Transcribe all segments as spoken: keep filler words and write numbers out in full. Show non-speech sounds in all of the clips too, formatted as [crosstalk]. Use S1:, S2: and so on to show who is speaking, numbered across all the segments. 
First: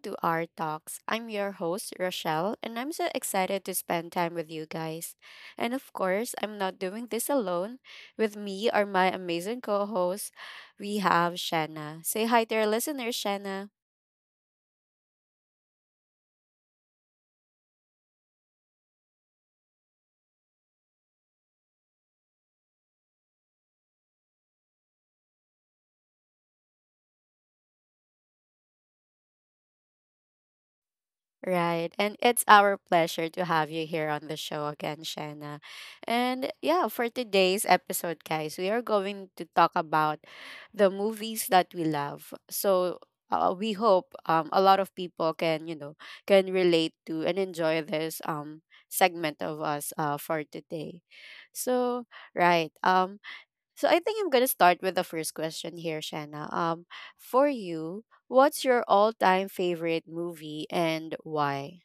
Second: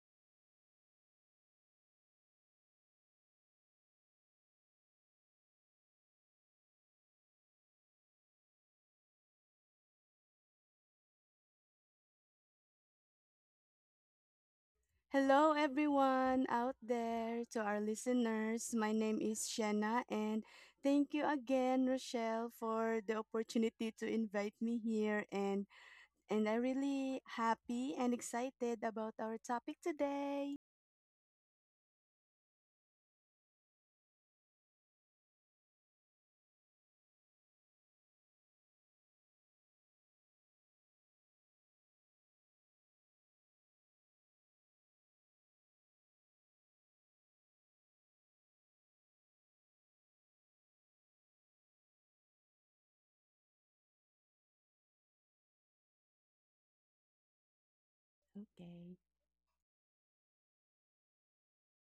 S1: to our talks. I'm your host, Rochelle, and I'm so excited to spend time with you guys. And of course, I'm not doing this alone. With me are my amazing co hosts. We have Shanna. Say hi to our listeners, Shanna.
S2: Hello, everyone out there, to our listeners. My name is Shanna, and thank you again, Rochelle, for the opportunity to invite me here. And and I'm really happy and excited about our topic today.
S1: Right. And it's our pleasure to have you here on the show again, Shanna. And yeah, for today's episode, guys, we are going to talk about the movies that we love. So uh, we hope um, a lot of people can, you know, can relate to and enjoy this um segment of us uh, for today. So, right. Um so I think I'm gonna start with the first question here, Shanna. Um, for you, what's your
S2: Okay.
S1: all-time favorite movie and why?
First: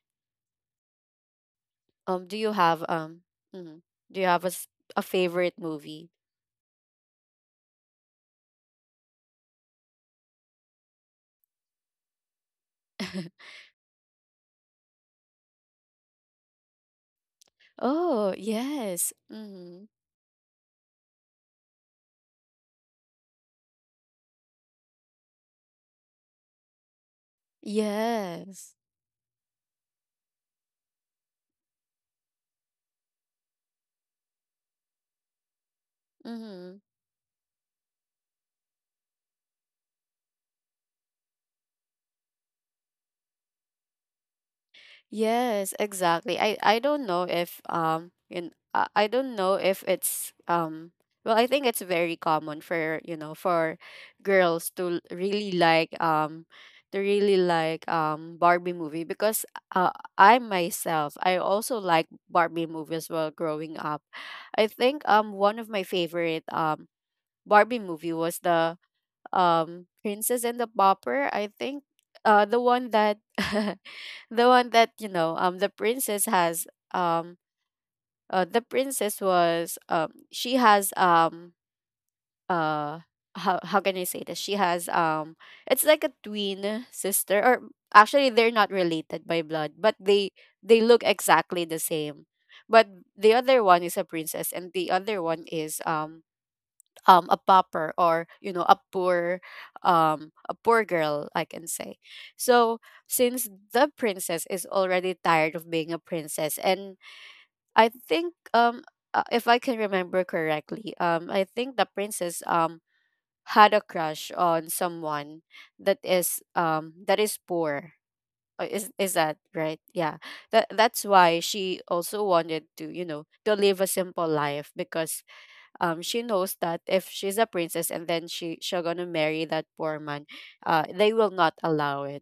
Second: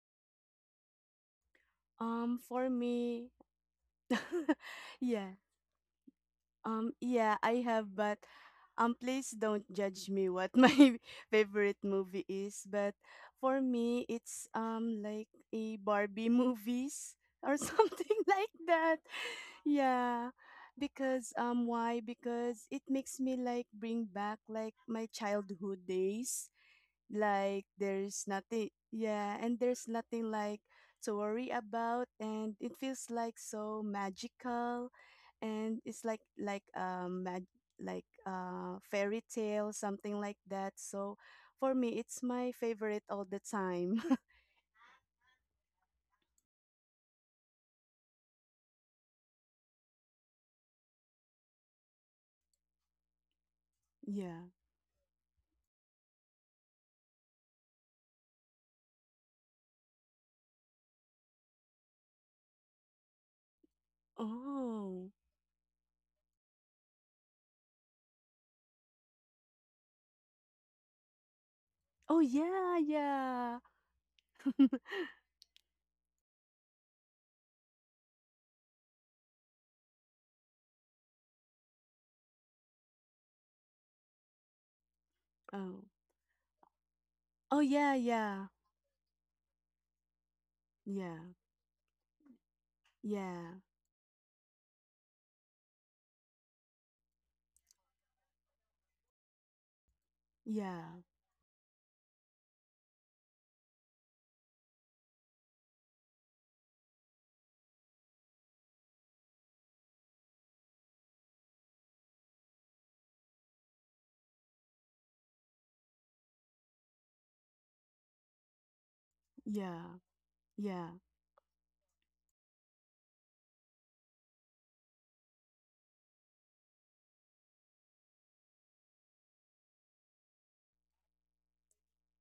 S1: Um, do
S2: Um,
S1: you
S2: for
S1: have um,
S2: me,
S1: mhm, do you have a
S2: [laughs]
S1: s- a
S2: yeah.
S1: favorite movie?
S2: Um, yeah, I have, but um, please don't judge me what [laughs] my favorite movie is. But
S1: [laughs]
S2: for me, it's um like a Barbie movies or [laughs] something
S1: Oh,
S2: like that.
S1: yes. Mm-hmm.
S2: Yeah, because um, why? Because it makes me like bring back like my childhood days. Like there's nothing,
S1: Yes.
S2: yeah, and there's nothing like to worry about, and it feels like so magical, and it's like, like
S1: Mm-hmm.
S2: um mag- like uh fairy tale something like that, so for me it's my favorite all the time.
S1: Yes, exactly. I I don't know if um in I I don't know if it's um well I think it's very common for you know for
S2: [laughs] Yeah.
S1: girls to l- really like um to really like um Barbie movie because uh I myself I also like Barbie movie as well growing up. I think
S2: Oh.
S1: um one of my favorite um Barbie movie was the um Princess and the Pauper, I think
S2: Oh,
S1: uh the
S2: yeah,
S1: one that
S2: yeah.
S1: [laughs] the one that you
S2: [gasps]
S1: know um the princess has um uh, the princess was um she has um uh how how can I say this? She has um
S2: Oh.
S1: it's like a twin sister,
S2: Oh,
S1: or
S2: Yeah,
S1: actually
S2: yeah.
S1: they're not related by blood, but they they look
S2: Yeah,
S1: exactly the same. But the
S2: yeah.
S1: other one is a princess and the other one is um um a pauper, or you know a poor um a
S2: Yeah,
S1: poor girl I can say. So since the princess is already tired of being a princess and I think um uh, if I can remember correctly, um I think the princess um had a crush on someone that is um that is poor. Uh, is is that right?
S2: yeah.
S1: Yeah, that
S2: Yeah,
S1: that's why she also wanted to, you know, to live a simple life because um, she knows that if she's a princess and then she she's gonna marry that poor man, uh, they will not allow it.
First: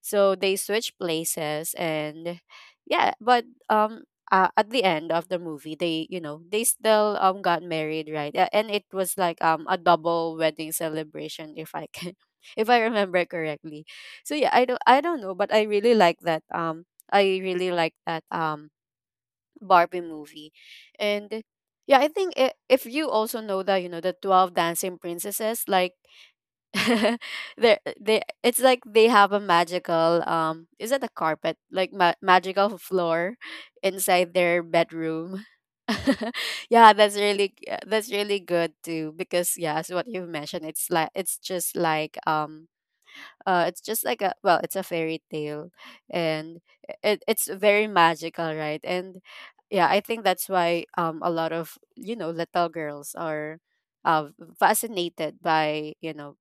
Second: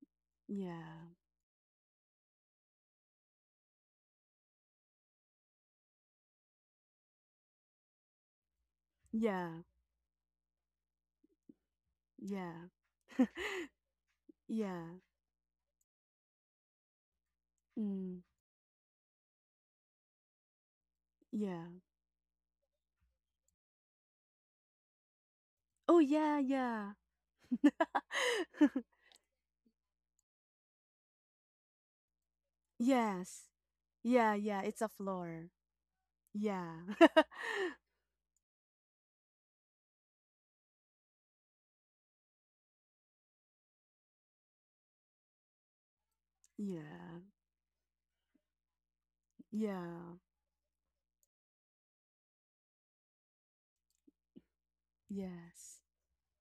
S1: So they switch
S2: yeah.
S1: places, and yeah, but um, uh, at the end of the movie, they, you know, they still um got married, right? A- And it was like
S2: Yeah,
S1: um a double wedding celebration, if I can,
S2: yeah.
S1: [laughs] if I remember
S2: [laughs]
S1: correctly. So yeah, I don't
S2: Yeah.
S1: I don't know, but I really like that um. I really like
S2: Mm,
S1: that um Barbie movie. And
S2: yeah.
S1: yeah, I think i- if you also know that, you know, the twelve dancing princesses, like
S2: Oh, yeah, yeah.
S1: [laughs] they they it's like they have a magical um is it a carpet? Like ma- magical
S2: [laughs]
S1: floor
S2: Yes,
S1: inside
S2: yeah, yeah.
S1: their
S2: It's a
S1: bedroom.
S2: floor.
S1: [laughs]
S2: Yeah.
S1: Yeah, that's
S2: [laughs]
S1: really g- that's really good too because yeah, as what you've mentioned, it's like it's just like um uh it's just like a, well, it's a fairy tale, and
S2: Yeah.
S1: it, it's very magical, right? And yeah, I
S2: Yeah.
S1: think that's why um a lot of, you know, little girls are uh fascinated
S2: Yes.
S1: by, you know,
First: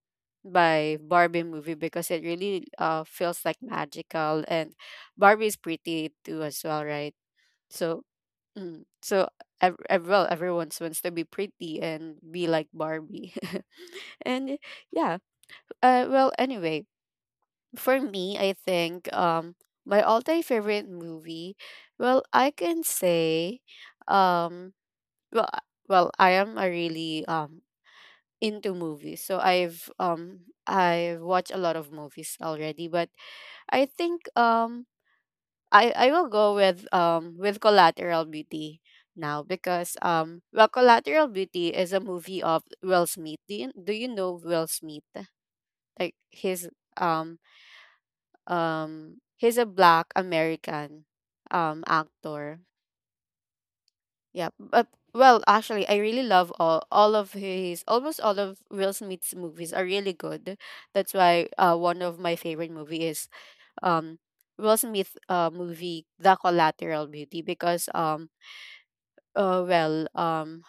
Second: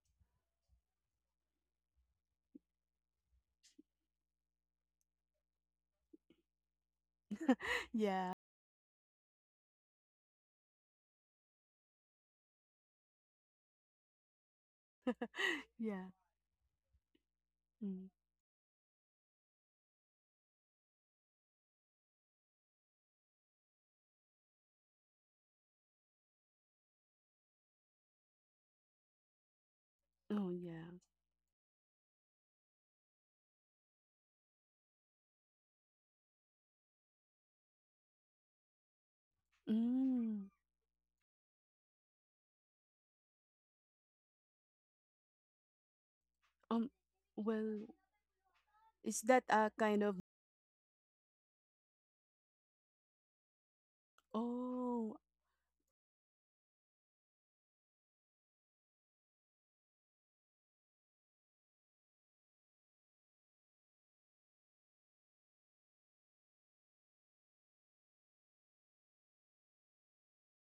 S1: by Barbie movie because it really uh feels like magical, and Barbie is pretty too as well, right?
S2: [laughs]
S1: so
S2: Yeah.
S1: mm, so ev- ev- well everyone wants to be pretty and be like Barbie. [laughs] And yeah, uh
S2: Yeah.
S1: well anyway, for
S2: Mm.
S1: me, I think um my all-time favorite movie, well, I can say um well I- well I am a really um into movies. So I've
S2: Oh,
S1: um
S2: yeah.
S1: I've watched a lot of movies already, but I think um I I will go with um with Collateral Beauty now because um
S2: Mm.
S1: well Collateral Beauty is a movie of Will Smith. Do you, do you know Will Smith? Like his
S2: Um,
S1: um
S2: well, is
S1: Um,
S2: that
S1: he's a
S2: a kind
S1: black
S2: of...
S1: American um actor. Yeah, but
S2: Oh.
S1: well, actually, I really love all all of his, almost all of Will Smith's movies are really good. That's why uh one of my favorite movie is um Will Smith uh movie The Collateral Beauty because um uh well um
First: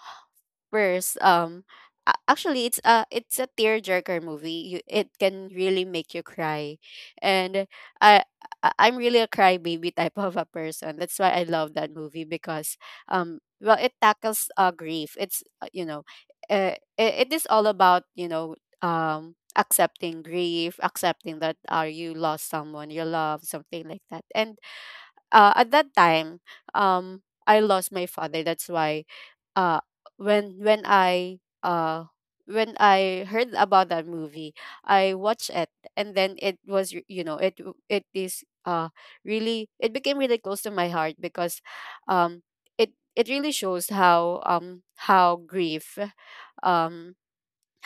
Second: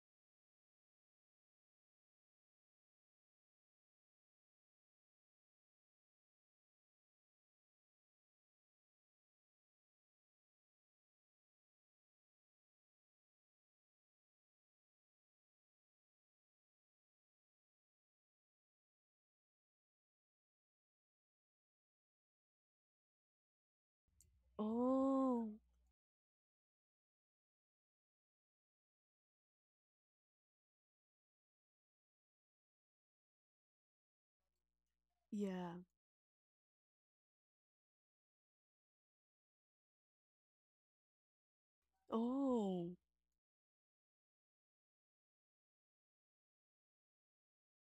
S1: First, um, a- actually, it's a it's a tearjerker movie. You, it can really make you cry, and I I- I'm really a crybaby type [laughs] of a person. That's why I love that movie because um, well, it tackles uh grief. It's uh, you know, uh, it, it is all about, you know, um accepting grief, accepting that uh, you lost someone you love, something like that. And
S2: Oh,
S1: uh, at that time, um, I lost my father. That's why uh when when I uh when I heard about that movie, I watched it,
S2: yeah.
S1: and then it was r- you know it w- it is uh really, it became really close to my heart because um
S2: Oh,
S1: it it really shows how um how grief um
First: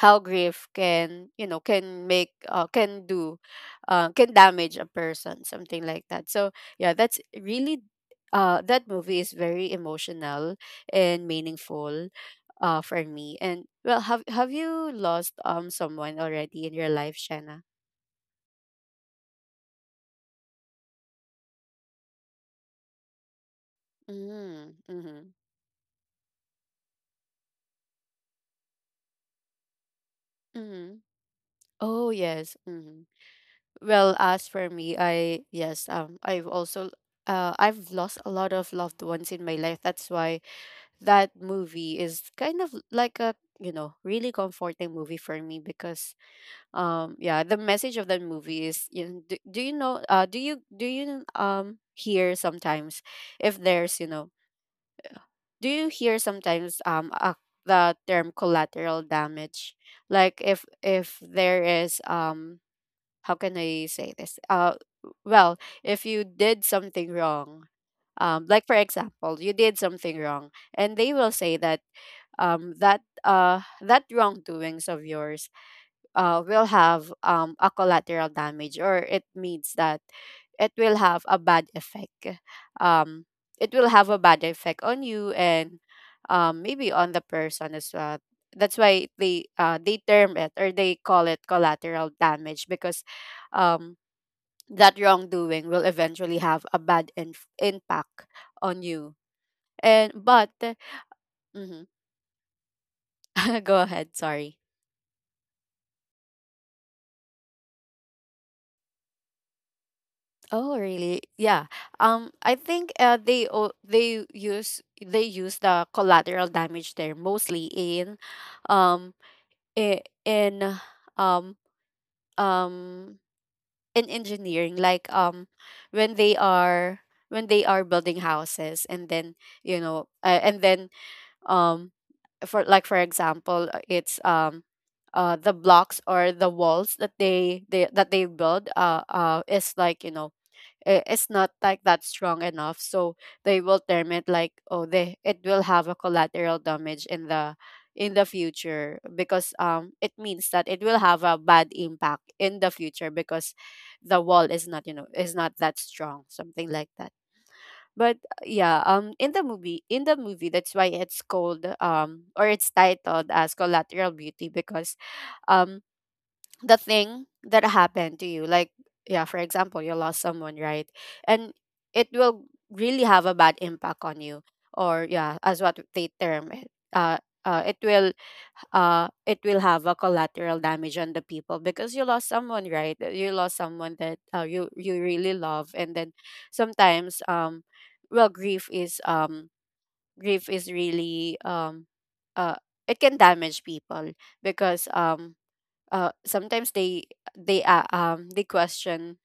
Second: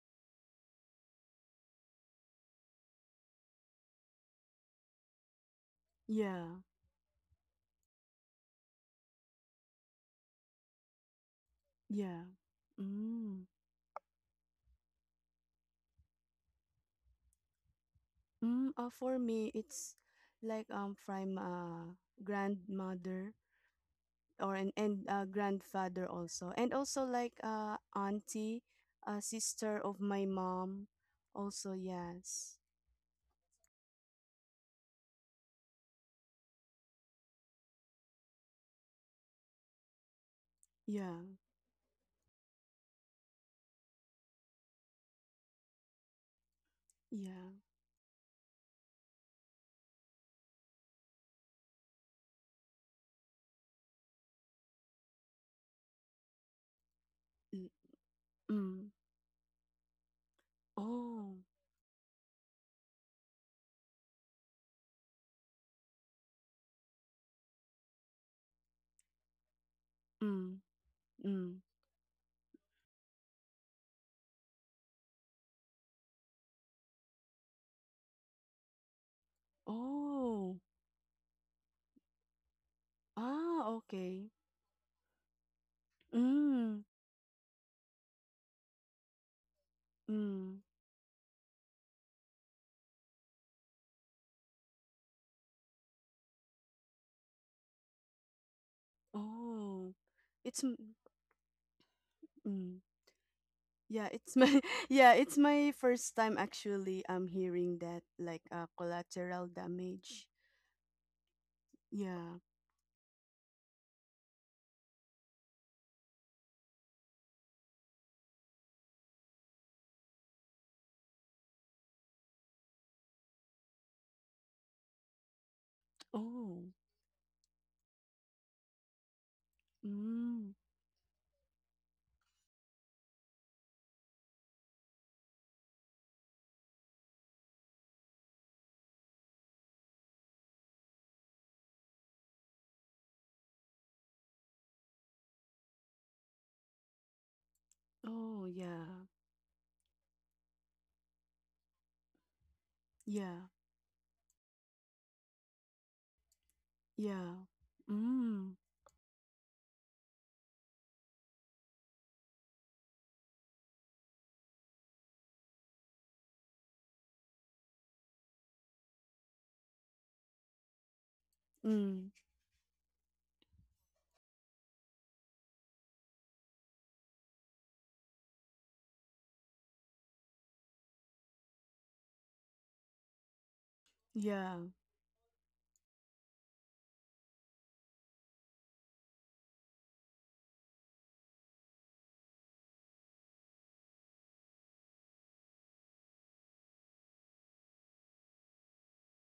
S1: how grief can, you know, can make uh, can do uh, can damage a person, something like that.
S2: yeah.
S1: So yeah, that's really uh, that movie is very emotional and meaningful
S2: Yeah.
S1: uh, for me.
S2: Mm.
S1: And well, have have you lost um someone already in your life, Shanna?
S2: Mm. Uh, for me, it's like um from uh grandmother, or and,
S1: Mm,
S2: and
S1: mm-hmm.
S2: uh, grandfather also, and also like uh auntie, uh sister of my mom,
S1: Mm-hmm.
S2: also.
S1: Oh
S2: Yes.
S1: yes, mm-hmm. Well as for me, I, yes, um I've also uh, I've lost a lot of loved ones in my life, that's why
S2: Yeah,
S1: that movie is kind of like a, you know, really comforting movie for me because um yeah,
S2: yeah.
S1: the message of that movie is, you know, do, do you know, uh do you do you um hear sometimes if there's, you know, do you hear sometimes um a,
S2: Mm.
S1: the term
S2: Mm.
S1: collateral damage? Like if if
S2: Oh.
S1: there is um how can I say this, uh well if you did something wrong, um like for example, you did something wrong,
S2: Mm.
S1: and they will say
S2: Mm.
S1: that um, that uh, that wrongdoings of yours uh, will have um, a collateral damage, or it means that
S2: Oh.
S1: it will have a bad effect, um,
S2: Ah,
S1: it will have a
S2: okay.
S1: bad effect on you, and um,
S2: Mm.
S1: maybe on the person as well. That's why they uh, they term it
S2: Mm.
S1: or they call it collateral damage because um, that wrongdoing will eventually have a bad inf- impact on you.
S2: Oh.
S1: And but
S2: it's m-
S1: mhm.
S2: mm.
S1: [laughs] Go
S2: Yeah,
S1: ahead,
S2: it's my
S1: sorry.
S2: [laughs] yeah, it's my first time actually I'm hearing that, like, uh, collateral damage.
S1: Oh, really? Yeah. Um,
S2: Yeah.
S1: I think uh, they o- they use, they use the collateral damage there mostly in, um, i- in um um in engineering, like um when they
S2: Oh.
S1: are, when they are building houses, and then, you know, uh,
S2: Mm.
S1: and then um for, like for example, uh, it's um. Uh, the blocks or the walls that they, they that they build, uh, uh is like, you know, I- it's not like that strong enough, so they will term it like, oh, they it will have a collateral damage in the in the
S2: Oh,
S1: future
S2: yeah.
S1: because um it means that it will have a bad impact in the future
S2: Yeah.
S1: because the wall is not, you know, is not that strong, something like that.
S2: Yeah.
S1: But uh,
S2: Mm.
S1: yeah, um in the movie, in the movie, that's why it's called um or it's titled as Collateral Beauty because um the thing that happened to you, like, yeah, for example, you lost someone, right, and it
S2: Mm.
S1: will really have a bad impact on you, or yeah, as what they term it, uh, uh it will uh it will have a collateral damage on the people because you lost someone, right? Uh, you lost someone that uh,
S2: Yeah.
S1: you, you really love, and then sometimes um well grief is um grief is really um uh it can damage people because um uh, sometimes they they uh, um they question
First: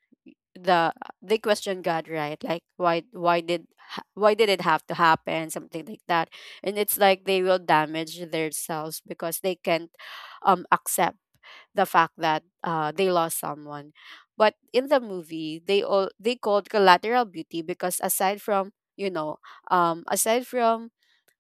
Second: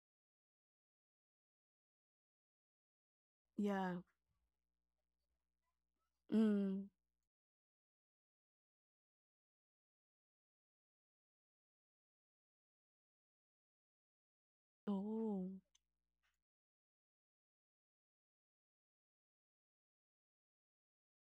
S1: the, they question God, right? Like why why did
S2: Yeah.
S1: ha- why did it have to happen? Something like that, and
S2: Mm.
S1: it's like they will damage themselves because they can't um accept the fact that uh they lost someone. But in the
S2: Oh.
S1: movie, they all they called Collateral Beauty because aside from, you know, um aside from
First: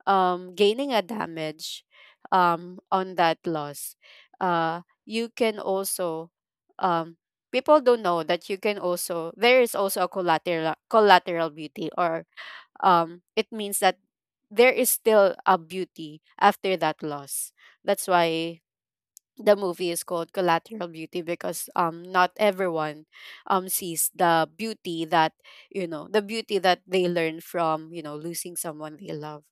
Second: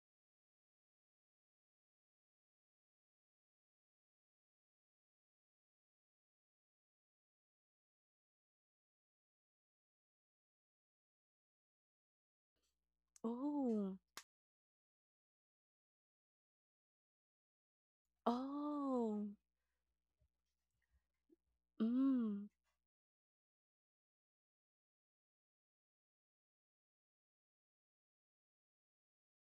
S1: um, gaining a damage um, on that loss, uh, you can also um, people don't know that you can also, there is also a collateral collateral beauty, or um, it means
S2: Oh.
S1: that there is still a beauty after that loss. That's why
S2: Oh.
S1: the movie is called collateral beauty because um not
S2: Mm.
S1: everyone um sees the beauty that, you know the beauty that they learn from, you know losing someone they love,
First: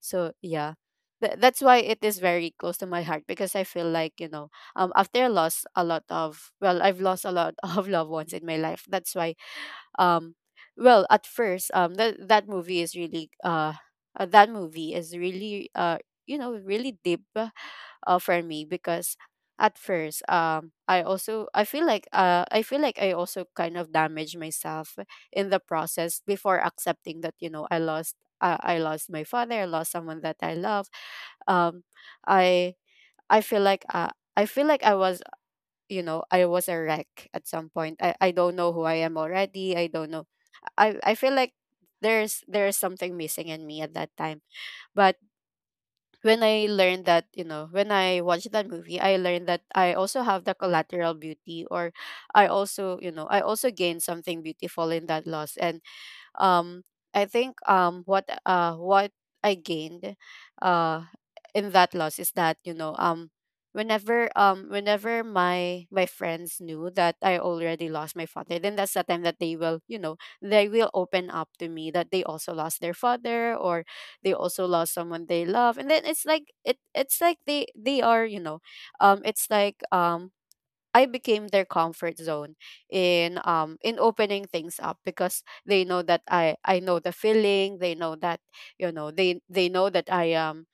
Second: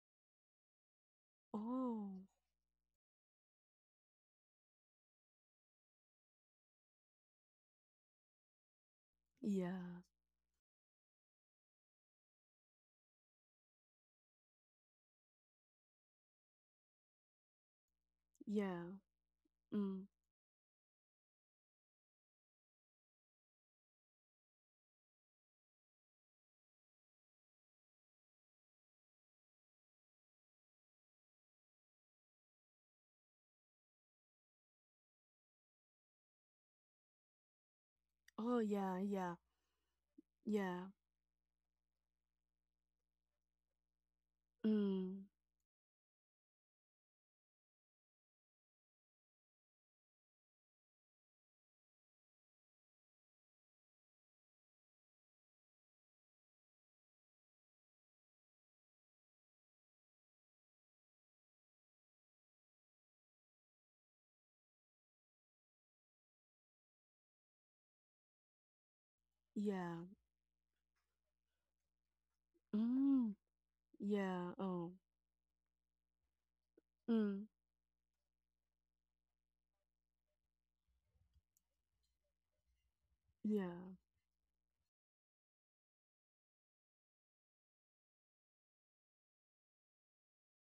S1: so yeah. Th- that's why it
S2: Oh.
S1: is very close to my heart, because I feel like, you know um after I lost a lot of, well, I've lost a lot [laughs] of loved ones in my life. That's why,
S2: Yeah.
S1: um well, at first, um that that movie is really uh uh, that movie is really, uh you know really deep, uh, for me,
S2: Yeah.
S1: because at
S2: Mm.
S1: first, um I also, i feel like uh I feel like I also kind of damaged myself in the process before accepting that, you know I lost, uh, I lost my father, I lost someone that I love. um i I feel like, uh, I feel like I was, you know I was a wreck at some point. I i don't
S2: Oh,
S1: know who I
S2: yeah.
S1: am
S2: Yeah.
S1: already. I don't know.
S2: Yeah.
S1: I I feel like there's there's something missing in me at that time. But
S2: Mm.
S1: when I learned that, you know, when I watched that movie, I learned that I also have the collateral beauty, or I also, you know, I also gained something beautiful in that loss. And um I think, um what uh what I gained, uh in that loss is that, you know um whenever, um whenever my my friends knew that I already lost my father, then that's the time that they will,
S2: Yeah.
S1: you know they will open up to me that they also lost their
S2: Mm.
S1: father, or they
S2: Yeah.
S1: also
S2: Oh.
S1: lost someone they love. And then it's like, it it's like
S2: Mm.
S1: they they are, you know um it's like, um I became their comfort zone in,
S2: Yeah.
S1: um in opening things up, because they know that I I know the feeling. They know that, you know, they they know that I, um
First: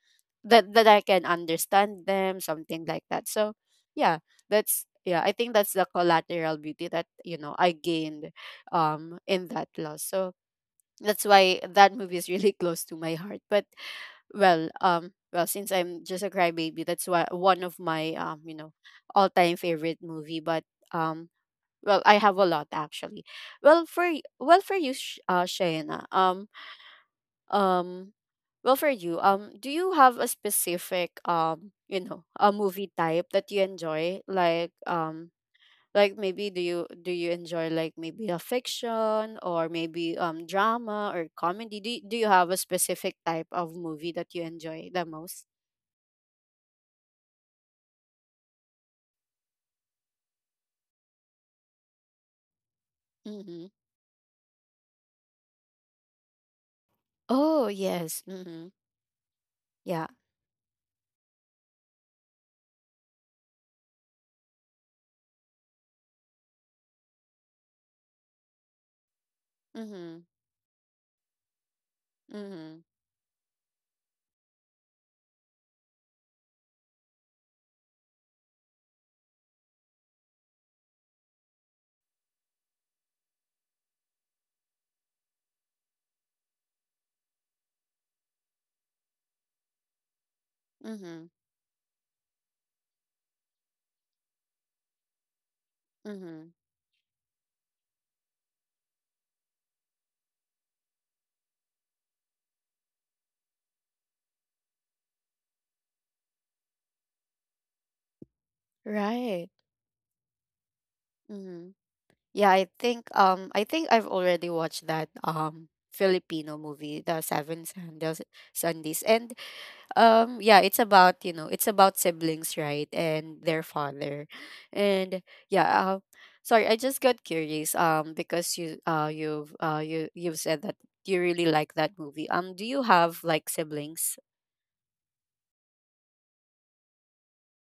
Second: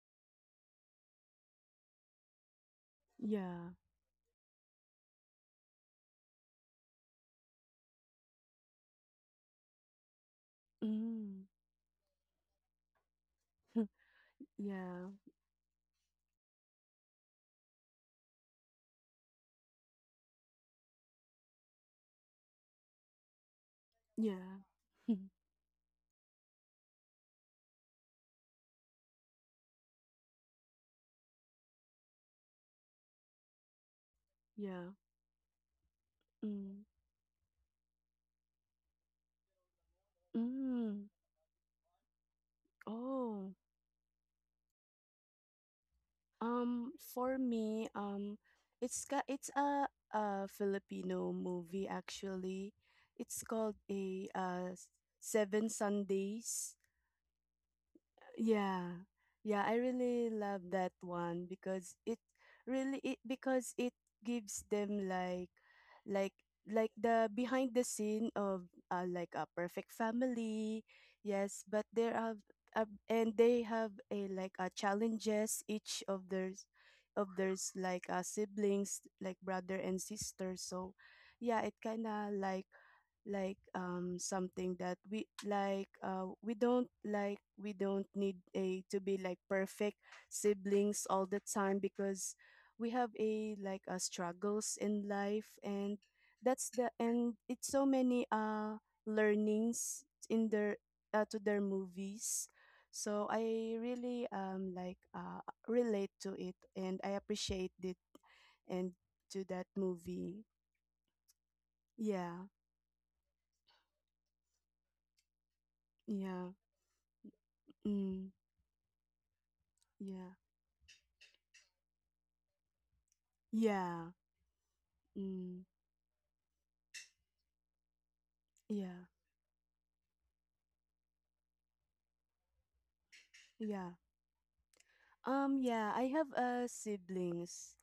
S1: that that I can understand them, something like that. So
S2: Yeah.
S1: yeah, that's, yeah, I think that's the collateral beauty that, you know, I gained, um in that loss. So that's
S2: Mm.
S1: why that movie is really [laughs] close to my heart. But,
S2: [laughs]
S1: well,
S2: Yeah.
S1: um well, since I'm just a crybaby, that's why, one of my, um you know all-time favorite movie. But, um well, I have a lot actually. Well, for y-
S2: Yeah.
S1: well, for you,
S2: [laughs]
S1: Sh- uh Shayna, um um well, for you, um do you have a specific, um you know a movie type that you enjoy? Like,
S2: Yeah.
S1: um like maybe, do
S2: Mm.
S1: you, do you enjoy, like maybe a fiction, or maybe, um
S2: Mm.
S1: drama or comedy? Do, y- do you have a specific type
S2: Oh.
S1: of movie that you enjoy the most?
S2: Um, for me, um, it's ka it's a, a Filipino movie actually. It's
S1: Mm-hmm.
S2: called a uh, Seven Sundays.
S1: Oh, yes. Mm-hmm.
S2: Yeah. Yeah, I
S1: Yeah.
S2: really love that one because it really it because it gives them, like, like like the behind the scene of, uh, like, a perfect
S1: Mm-hmm.
S2: family. Yes, but there are,
S1: Mm-hmm.
S2: uh, and they have, a like, a challenges, each of theirs of theirs, like, uh, siblings, like brother and sister. So yeah, it kind of like, like um something that we, like, uh we don't like we don't need a, to be like perfect siblings all
S1: Mm-hmm.
S2: the time, because we have, a like, uh, struggles in life, and
S1: Mm-hmm.
S2: that's the and it's so many uh learnings in their, uh, to their movies. So I really um like, uh relate to it, and I appreciate it, and to
S1: Right.
S2: that movie.
S1: Mm-hmm.
S2: Yeah.
S1: Yeah, I think, um I think I've already watched that, um
S2: Yeah.
S1: Filipino movie, The Seven Sandals
S2: Mm,
S1: Sundays. And,
S2: yeah.
S1: um yeah, it's about, you know, it's about siblings, right? And their
S2: Yeah.
S1: father. And
S2: Mm,
S1: yeah, uh, sorry, I just got curious, um because you,
S2: yeah.
S1: uh you've uh you you've said that you really like that movie. Um do you have like
S2: Yeah.
S1: siblings?
S2: Um yeah, I have uh siblings,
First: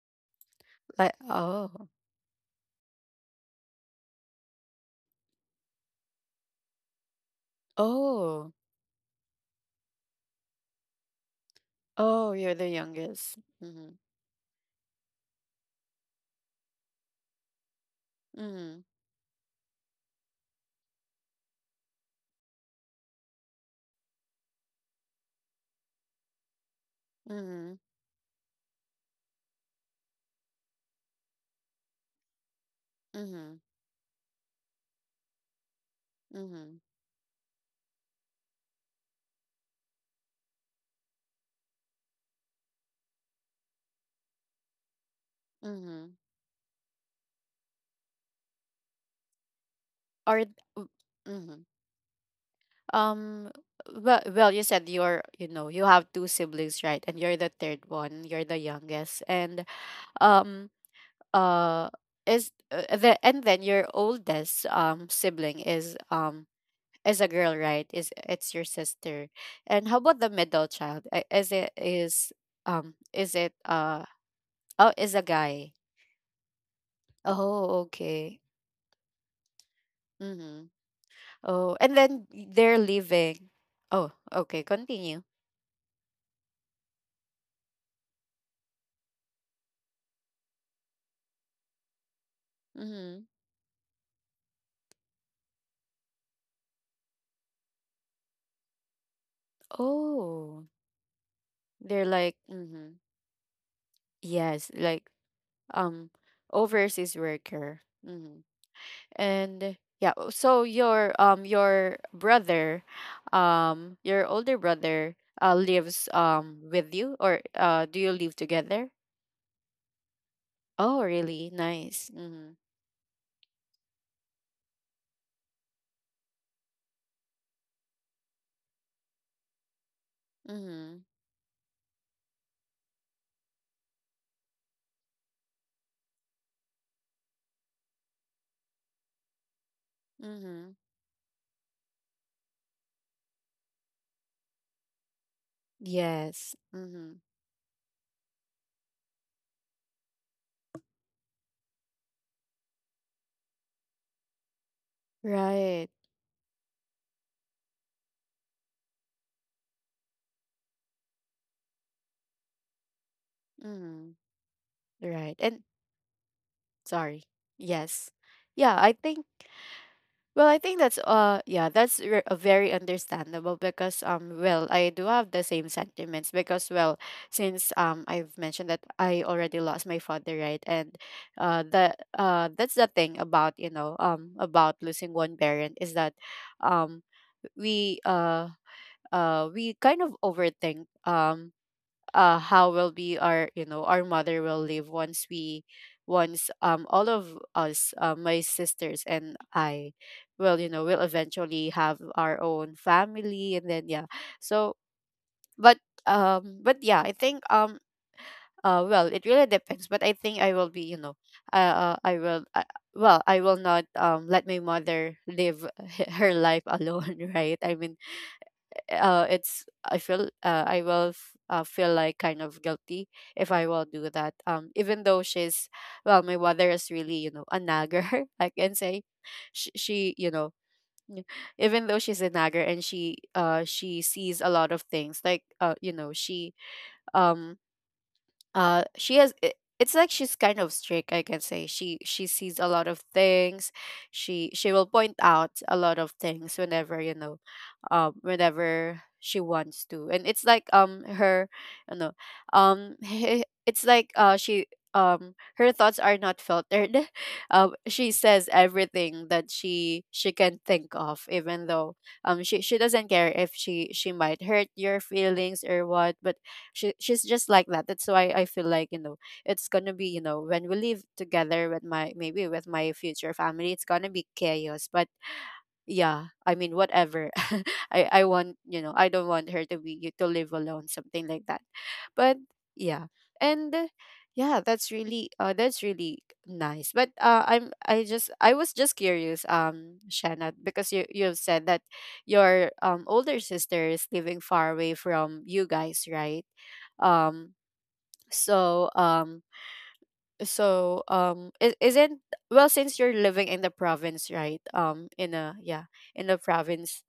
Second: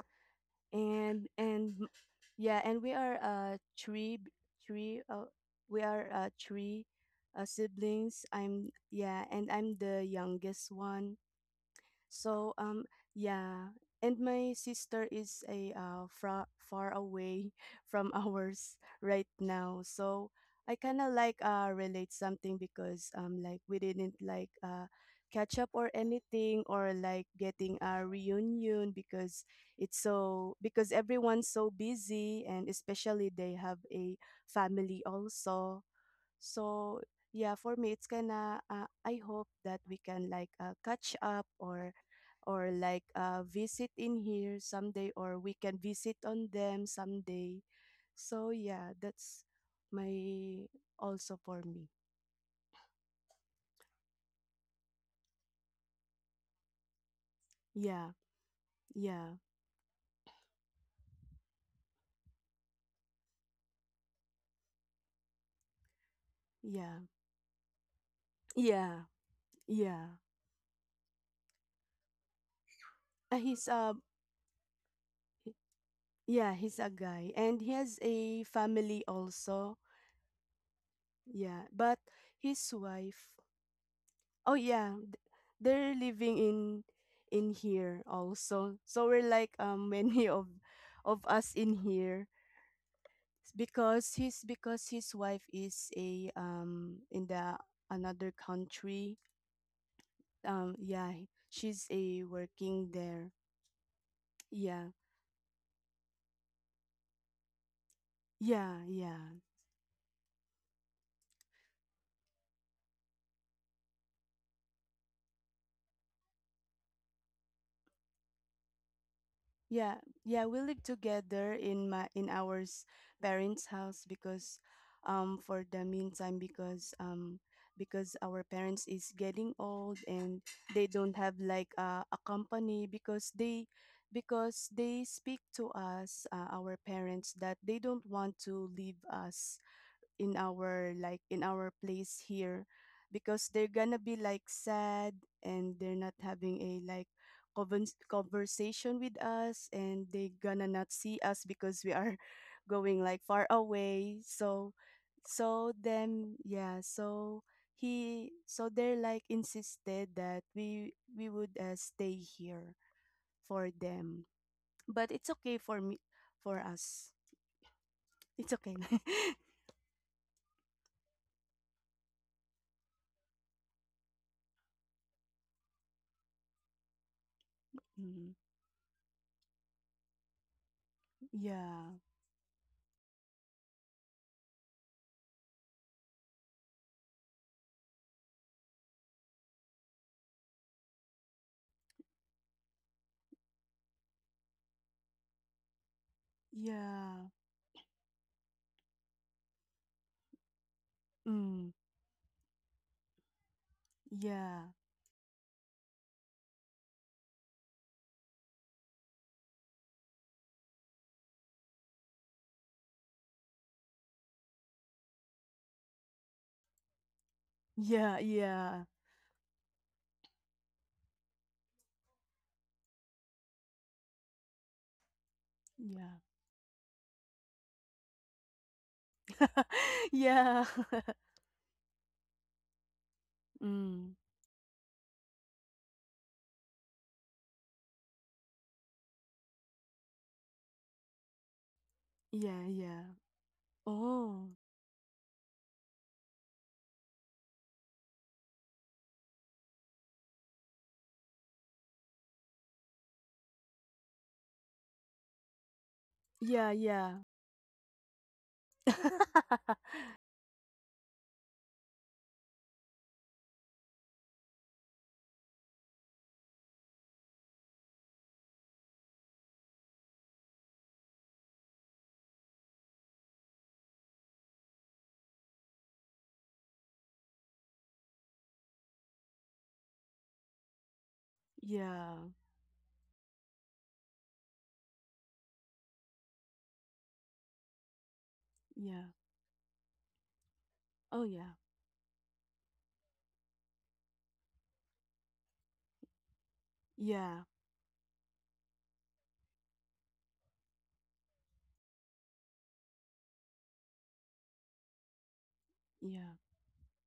S1: Like,
S2: and
S1: oh.
S2: and m- yeah, and we are uh three b- three uh, we are uh three uh siblings.
S1: Oh.
S2: I'm Yeah, and I'm the youngest one.
S1: Oh,
S2: So
S1: you're the
S2: um
S1: youngest.
S2: yeah,
S1: Mhm.
S2: and my sister is a uh, fra- far away [laughs] from ours
S1: Mhm.
S2: right now. So I kind of like, uh relate something, because, um like, we didn't, like, uh catch up or anything, or like getting
S1: Mhm.
S2: a reunion, because it's so, because everyone's so busy, and especially they
S1: Mhm.
S2: have a family also.
S1: Mhm.
S2: So yeah, for me, it's kind of, uh, I hope that we can, like, uh, catch up, or or like, uh, visit in here someday, or we can
S1: Mhm.
S2: visit on them someday. So yeah, that's
S1: Or
S2: my,
S1: w,
S2: also for
S1: mhm.
S2: me.
S1: Um, well, well, you said you're, you know, you have two siblings, right? And you're the third
S2: Yeah,
S1: one. You're the youngest.
S2: yeah,
S1: And, um uh is, uh, the, and then your oldest, um sibling is, um
S2: yeah,
S1: is a girl, right? Is It's your
S2: yeah,
S1: sister. And how
S2: yeah.
S1: about the middle child? I- Is it is um is
S2: Uh,
S1: it,
S2: he's a
S1: uh Oh, is a guy.
S2: Yeah, he's a guy and he
S1: Oh,
S2: has
S1: okay.
S2: a family also.
S1: Mm-hmm.
S2: Yeah,
S1: Oh, and
S2: but
S1: then
S2: his
S1: they're
S2: wife
S1: leaving. Oh,
S2: Oh
S1: okay.
S2: yeah, th-
S1: Continue.
S2: they're living in in here also. So we're like um [laughs] many of of us in here,
S1: Mm-hmm.
S2: because his because his wife is a um in the another country.
S1: Oh,
S2: Um yeah, she's
S1: they're
S2: a
S1: like,
S2: working
S1: mm-hmm.
S2: there.
S1: Yes,
S2: Yeah.
S1: like, um, overseas worker. Mm-hmm.
S2: Yeah, yeah.
S1: And yeah, oh, so your, um your brother, um your older brother, uh lives, um with you, or, uh do you live together?
S2: Yeah, yeah, we live
S1: Oh, really?
S2: together in my
S1: Nice.
S2: in
S1: Mm-hmm.
S2: our s- parents' house, because, um for the meantime, because um because our parents is getting old, and they
S1: Mm-hmm.
S2: don't have like, uh, a company, because they because they speak to us, uh, our parents, that they don't want to leave us in
S1: Mm-hmm.
S2: our, like, in our place here, because they're gonna be like sad, and they're not
S1: Yes.
S2: having, a like
S1: Mm-hmm.
S2: convers- conversation with us, and they gonna not see us because we are [laughs] going like far away, so so
S1: Right.
S2: then yeah so he so they're like insisted that we we would, uh, stay here for
S1: Mm.
S2: them. But it's
S1: Right. And
S2: okay for me, for us.
S1: sorry. Yes.
S2: It's
S1: Yeah,
S2: okay.
S1: I
S2: [laughs]
S1: think, well, I think that's, uh yeah, that's re- uh, very understandable, because, um well, I do have the same sentiments, because, well, since, um
S2: Mm,
S1: I've mentioned that I already lost my father, right? And, uh
S2: yeah.
S1: the, uh that's the thing about, you know, um about losing one parent, is that, um we uh uh we kind of overthink, um uh how will be our, you know, our mother will live once we, once, um all
S2: Yeah.
S1: of us, uh, my sisters and I, will, you know, will eventually
S2: Mm.
S1: have our own family. And then yeah,
S2: Yeah.
S1: so but, um but yeah, I think, um uh well, it really depends, but I think I will be, you know, uh, uh I will, uh, well, I will not, um let my mother live [laughs] her life alone, [laughs] right? I mean,
S2: Yeah, yeah.
S1: uh, it's, I feel, uh, I will, f- uh, feel like kind of guilty if I will do that. Um, even though she's,
S2: Yeah.
S1: well, my mother is really, you know, a nagger. [laughs] I can say, she,
S2: [laughs]
S1: she you know,
S2: Yeah.
S1: n-,
S2: [laughs]
S1: even though she's a nagger, and she, uh she
S2: Mm.
S1: sees a lot of things, like, uh you know, she, um uh she has, i- it's like she's kind of strict, I can say. she she sees
S2: Yeah,
S1: a lot of
S2: yeah.
S1: things.
S2: Oh.
S1: she she will point out a lot of things whenever, you know, um whenever she wants to. And it's like, um her, you know, um [laughs] it's like, uh she, um her thoughts are not
S2: Yeah,
S1: filtered. [laughs]
S2: yeah.
S1: Um she says everything that she
S2: [laughs]
S1: she can think of, even though, um she she doesn't care if she, she might hurt your feelings or what. But she, she's just like that. That's why I feel like, you know, it's gonna be, you know, when we live together with my, maybe with my future family, it's gonna be chaos. But yeah, I mean, whatever. [laughs] i I want, you know, I don't want her to be, to live alone, something like that.
S2: Yeah.
S1: But yeah. And, uh, yeah, that's really, uh that's really nice. But, uh I'm, I just, I was just
S2: Yeah.
S1: curious, um Shannon, because you,
S2: Oh,
S1: you've
S2: yeah.
S1: said that your, um older sister is living far away from you guys, right?
S2: Yeah.
S1: um so, um so, um is, isn't, well, since you're living in the province, right? Um in a, yeah, in
S2: Yeah.
S1: the province,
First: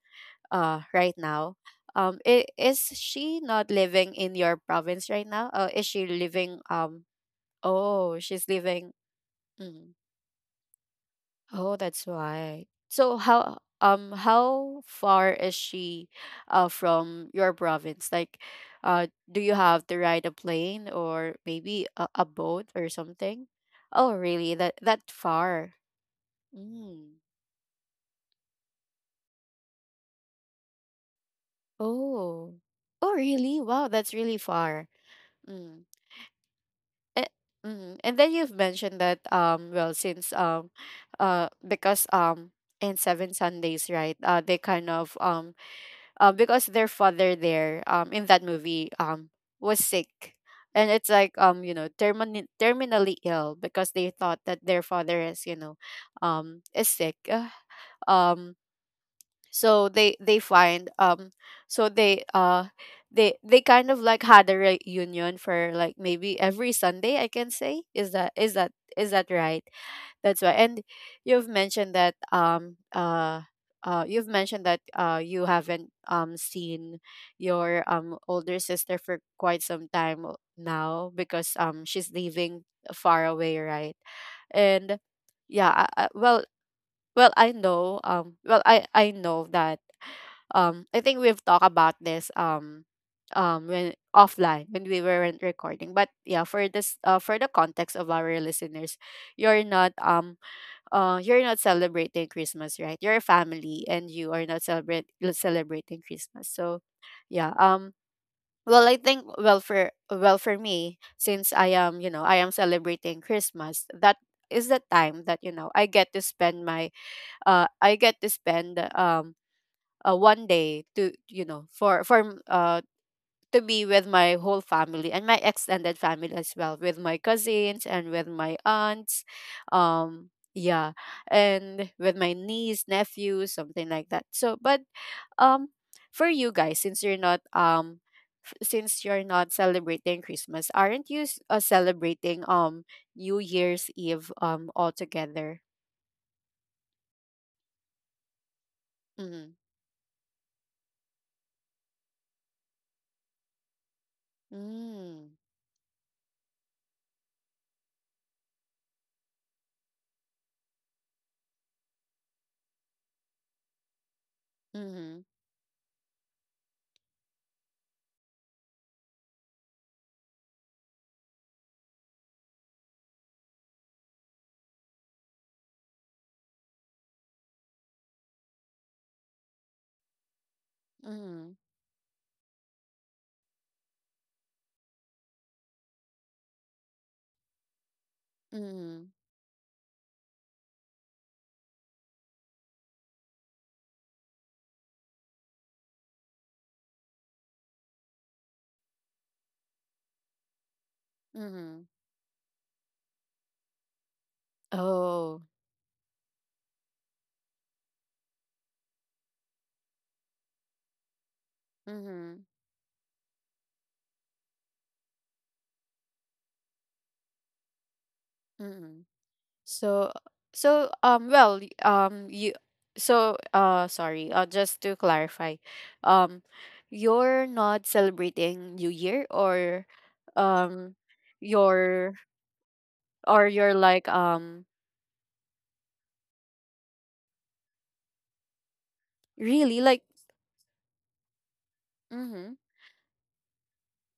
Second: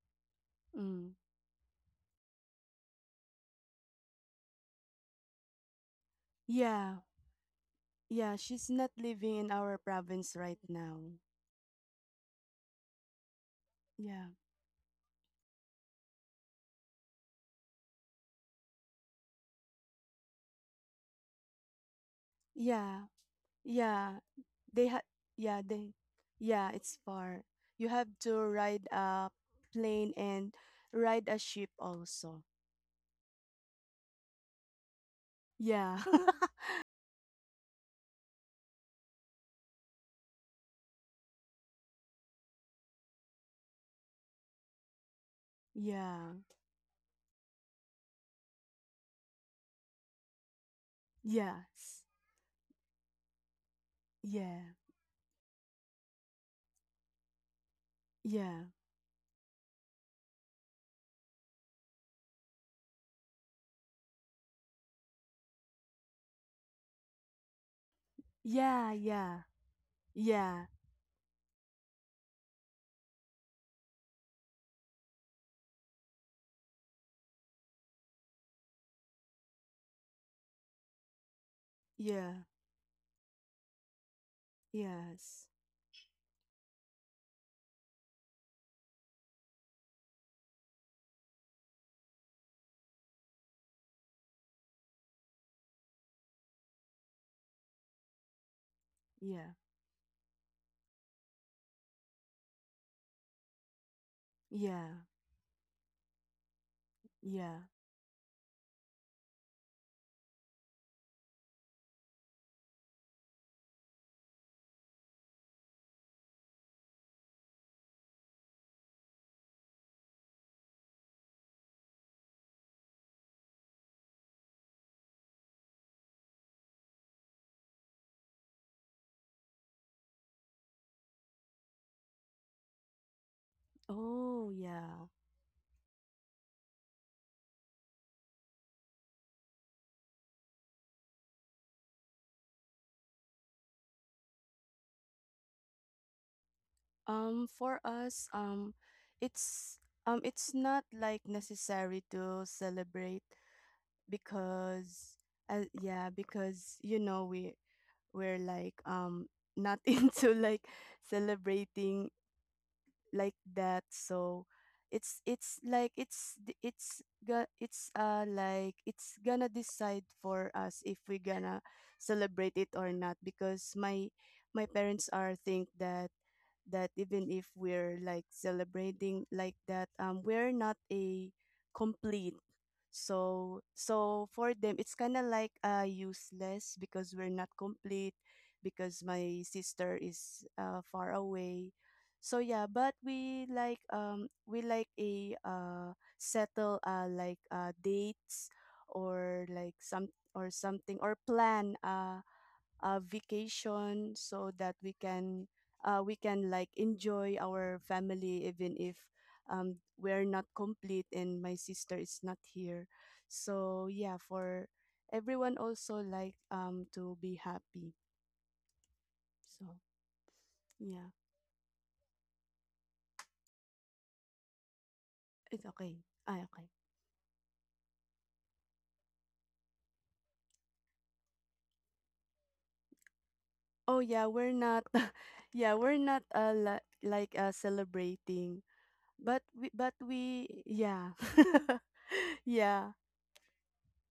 S1: uh right
S2: Mm.
S1: now, um i- is she not living in your province right now? Uh, is she living,
S2: Yeah.
S1: um oh,
S2: Yeah,
S1: she's
S2: she's
S1: living,
S2: not living in our
S1: mm.
S2: province right now.
S1: Oh, that's why. So how, um
S2: Yeah.
S1: how far is she, uh from your province? Like, uh do you have to ride a plane, or maybe a, a boat, or
S2: Yeah.
S1: something? Oh,
S2: Yeah,
S1: really? That,
S2: they had.
S1: that
S2: Yeah,
S1: far.
S2: they. Yeah, it's
S1: Mm.
S2: far. You have to ride a plane and ride a ship also.
S1: Oh. Oh, really? Wow, that's really far. Mm.
S2: Yeah.
S1: And, mm. And then you've mentioned that, um well, since, um uh because, um in seven Sundays, right? Uh they kind of, um
S2: [laughs] Yeah.
S1: uh, because their father there, um in that movie, um was sick, and it's like, um you know,
S2: Yes.
S1: termini- terminally ill, because they thought
S2: Yeah.
S1: that their father is, you know, um is sick. [sighs] Uh, um
S2: Yeah.
S1: so they they find, um so they, uh they they kind of like had a reunion for like maybe every Sunday, I can say. Is that, is that,
S2: Yeah.
S1: is that
S2: Yeah.
S1: right? That's why.
S2: Yeah.
S1: And you've mentioned that, um uh uh you've mentioned that, uh you haven't, um seen your, um older sister for quite some time, o- now, because, um she's
S2: Yeah.
S1: living far away, right? And
S2: Yes.
S1: yeah, I, I, well, well, I know, um well, I I know that, um I think we've talked about this, um um when offline, when we weren't recording, but yeah, for this, uh for the context of our listeners,
S2: Yeah.
S1: you're not, um uh, you're not celebrating Christmas, right? You're a family, and you are not
S2: Yeah.
S1: celebrate celebrating Christmas. So, yeah.
S2: Yeah.
S1: Um. Well, I think, well, for, well, for me, since I am, you know, I am celebrating Christmas, that is the time that, you know, I get to spend my, uh I get to spend, um uh, one day to, you know, for for m- uh to be with my whole family, and my extended family as well, with my cousins, and with my aunts, um yeah, and with my niece, nephews, something like that.
S2: Oh,
S1: So but,
S2: yeah.
S1: um for you guys, since you're not, um f- since you're not celebrating Christmas, aren't you, s- uh, celebrating, um New Year's Eve, um all together?
S2: Um, for us, um,
S1: Mm-hmm.
S2: it's um, it's not, like, necessary to celebrate, because,
S1: Mm.
S2: uh, yeah, because you know we we're like, um not [laughs] into, like, celebrating like that, so it's
S1: Mm-hmm.
S2: it's like it's d- it's go- it's uh like it's gonna decide for us if we're gonna celebrate it or not, because my my parents are think that, that even if we're like celebrating like that, um we're not a
S1: Mm-hmm.
S2: complete, so so for them it's kind of like uh useless, because we're not complete, because
S1: Mm-hmm.
S2: my sister is, uh, far away. So yeah, but we like, um we like a, uh settle, uh like, uh dates, or like some, or something, or plan,
S1: Mm-hmm.
S2: uh a vacation, so that we
S1: Oh.
S2: can, uh we can like, enjoy our family, even if, um we're not complete, and my sister is not
S1: Mm-hmm.
S2: here. So yeah, for everyone also, like, um to be happy.
S1: Mm-hmm.
S2: So
S1: So, so,
S2: yeah.
S1: um well, y- um you, so, uh sorry, uh just to clarify,
S2: It's okay. Ah,
S1: um
S2: okay.
S1: you're not celebrating New Year, or, um your, or you're
S2: Oh
S1: like,
S2: yeah, we're
S1: um
S2: not. [laughs] Yeah, we're not, uh li like, uh celebrating. But we
S1: really
S2: but
S1: like,
S2: we Yeah. [laughs]
S1: mm-hmm,
S2: Yeah,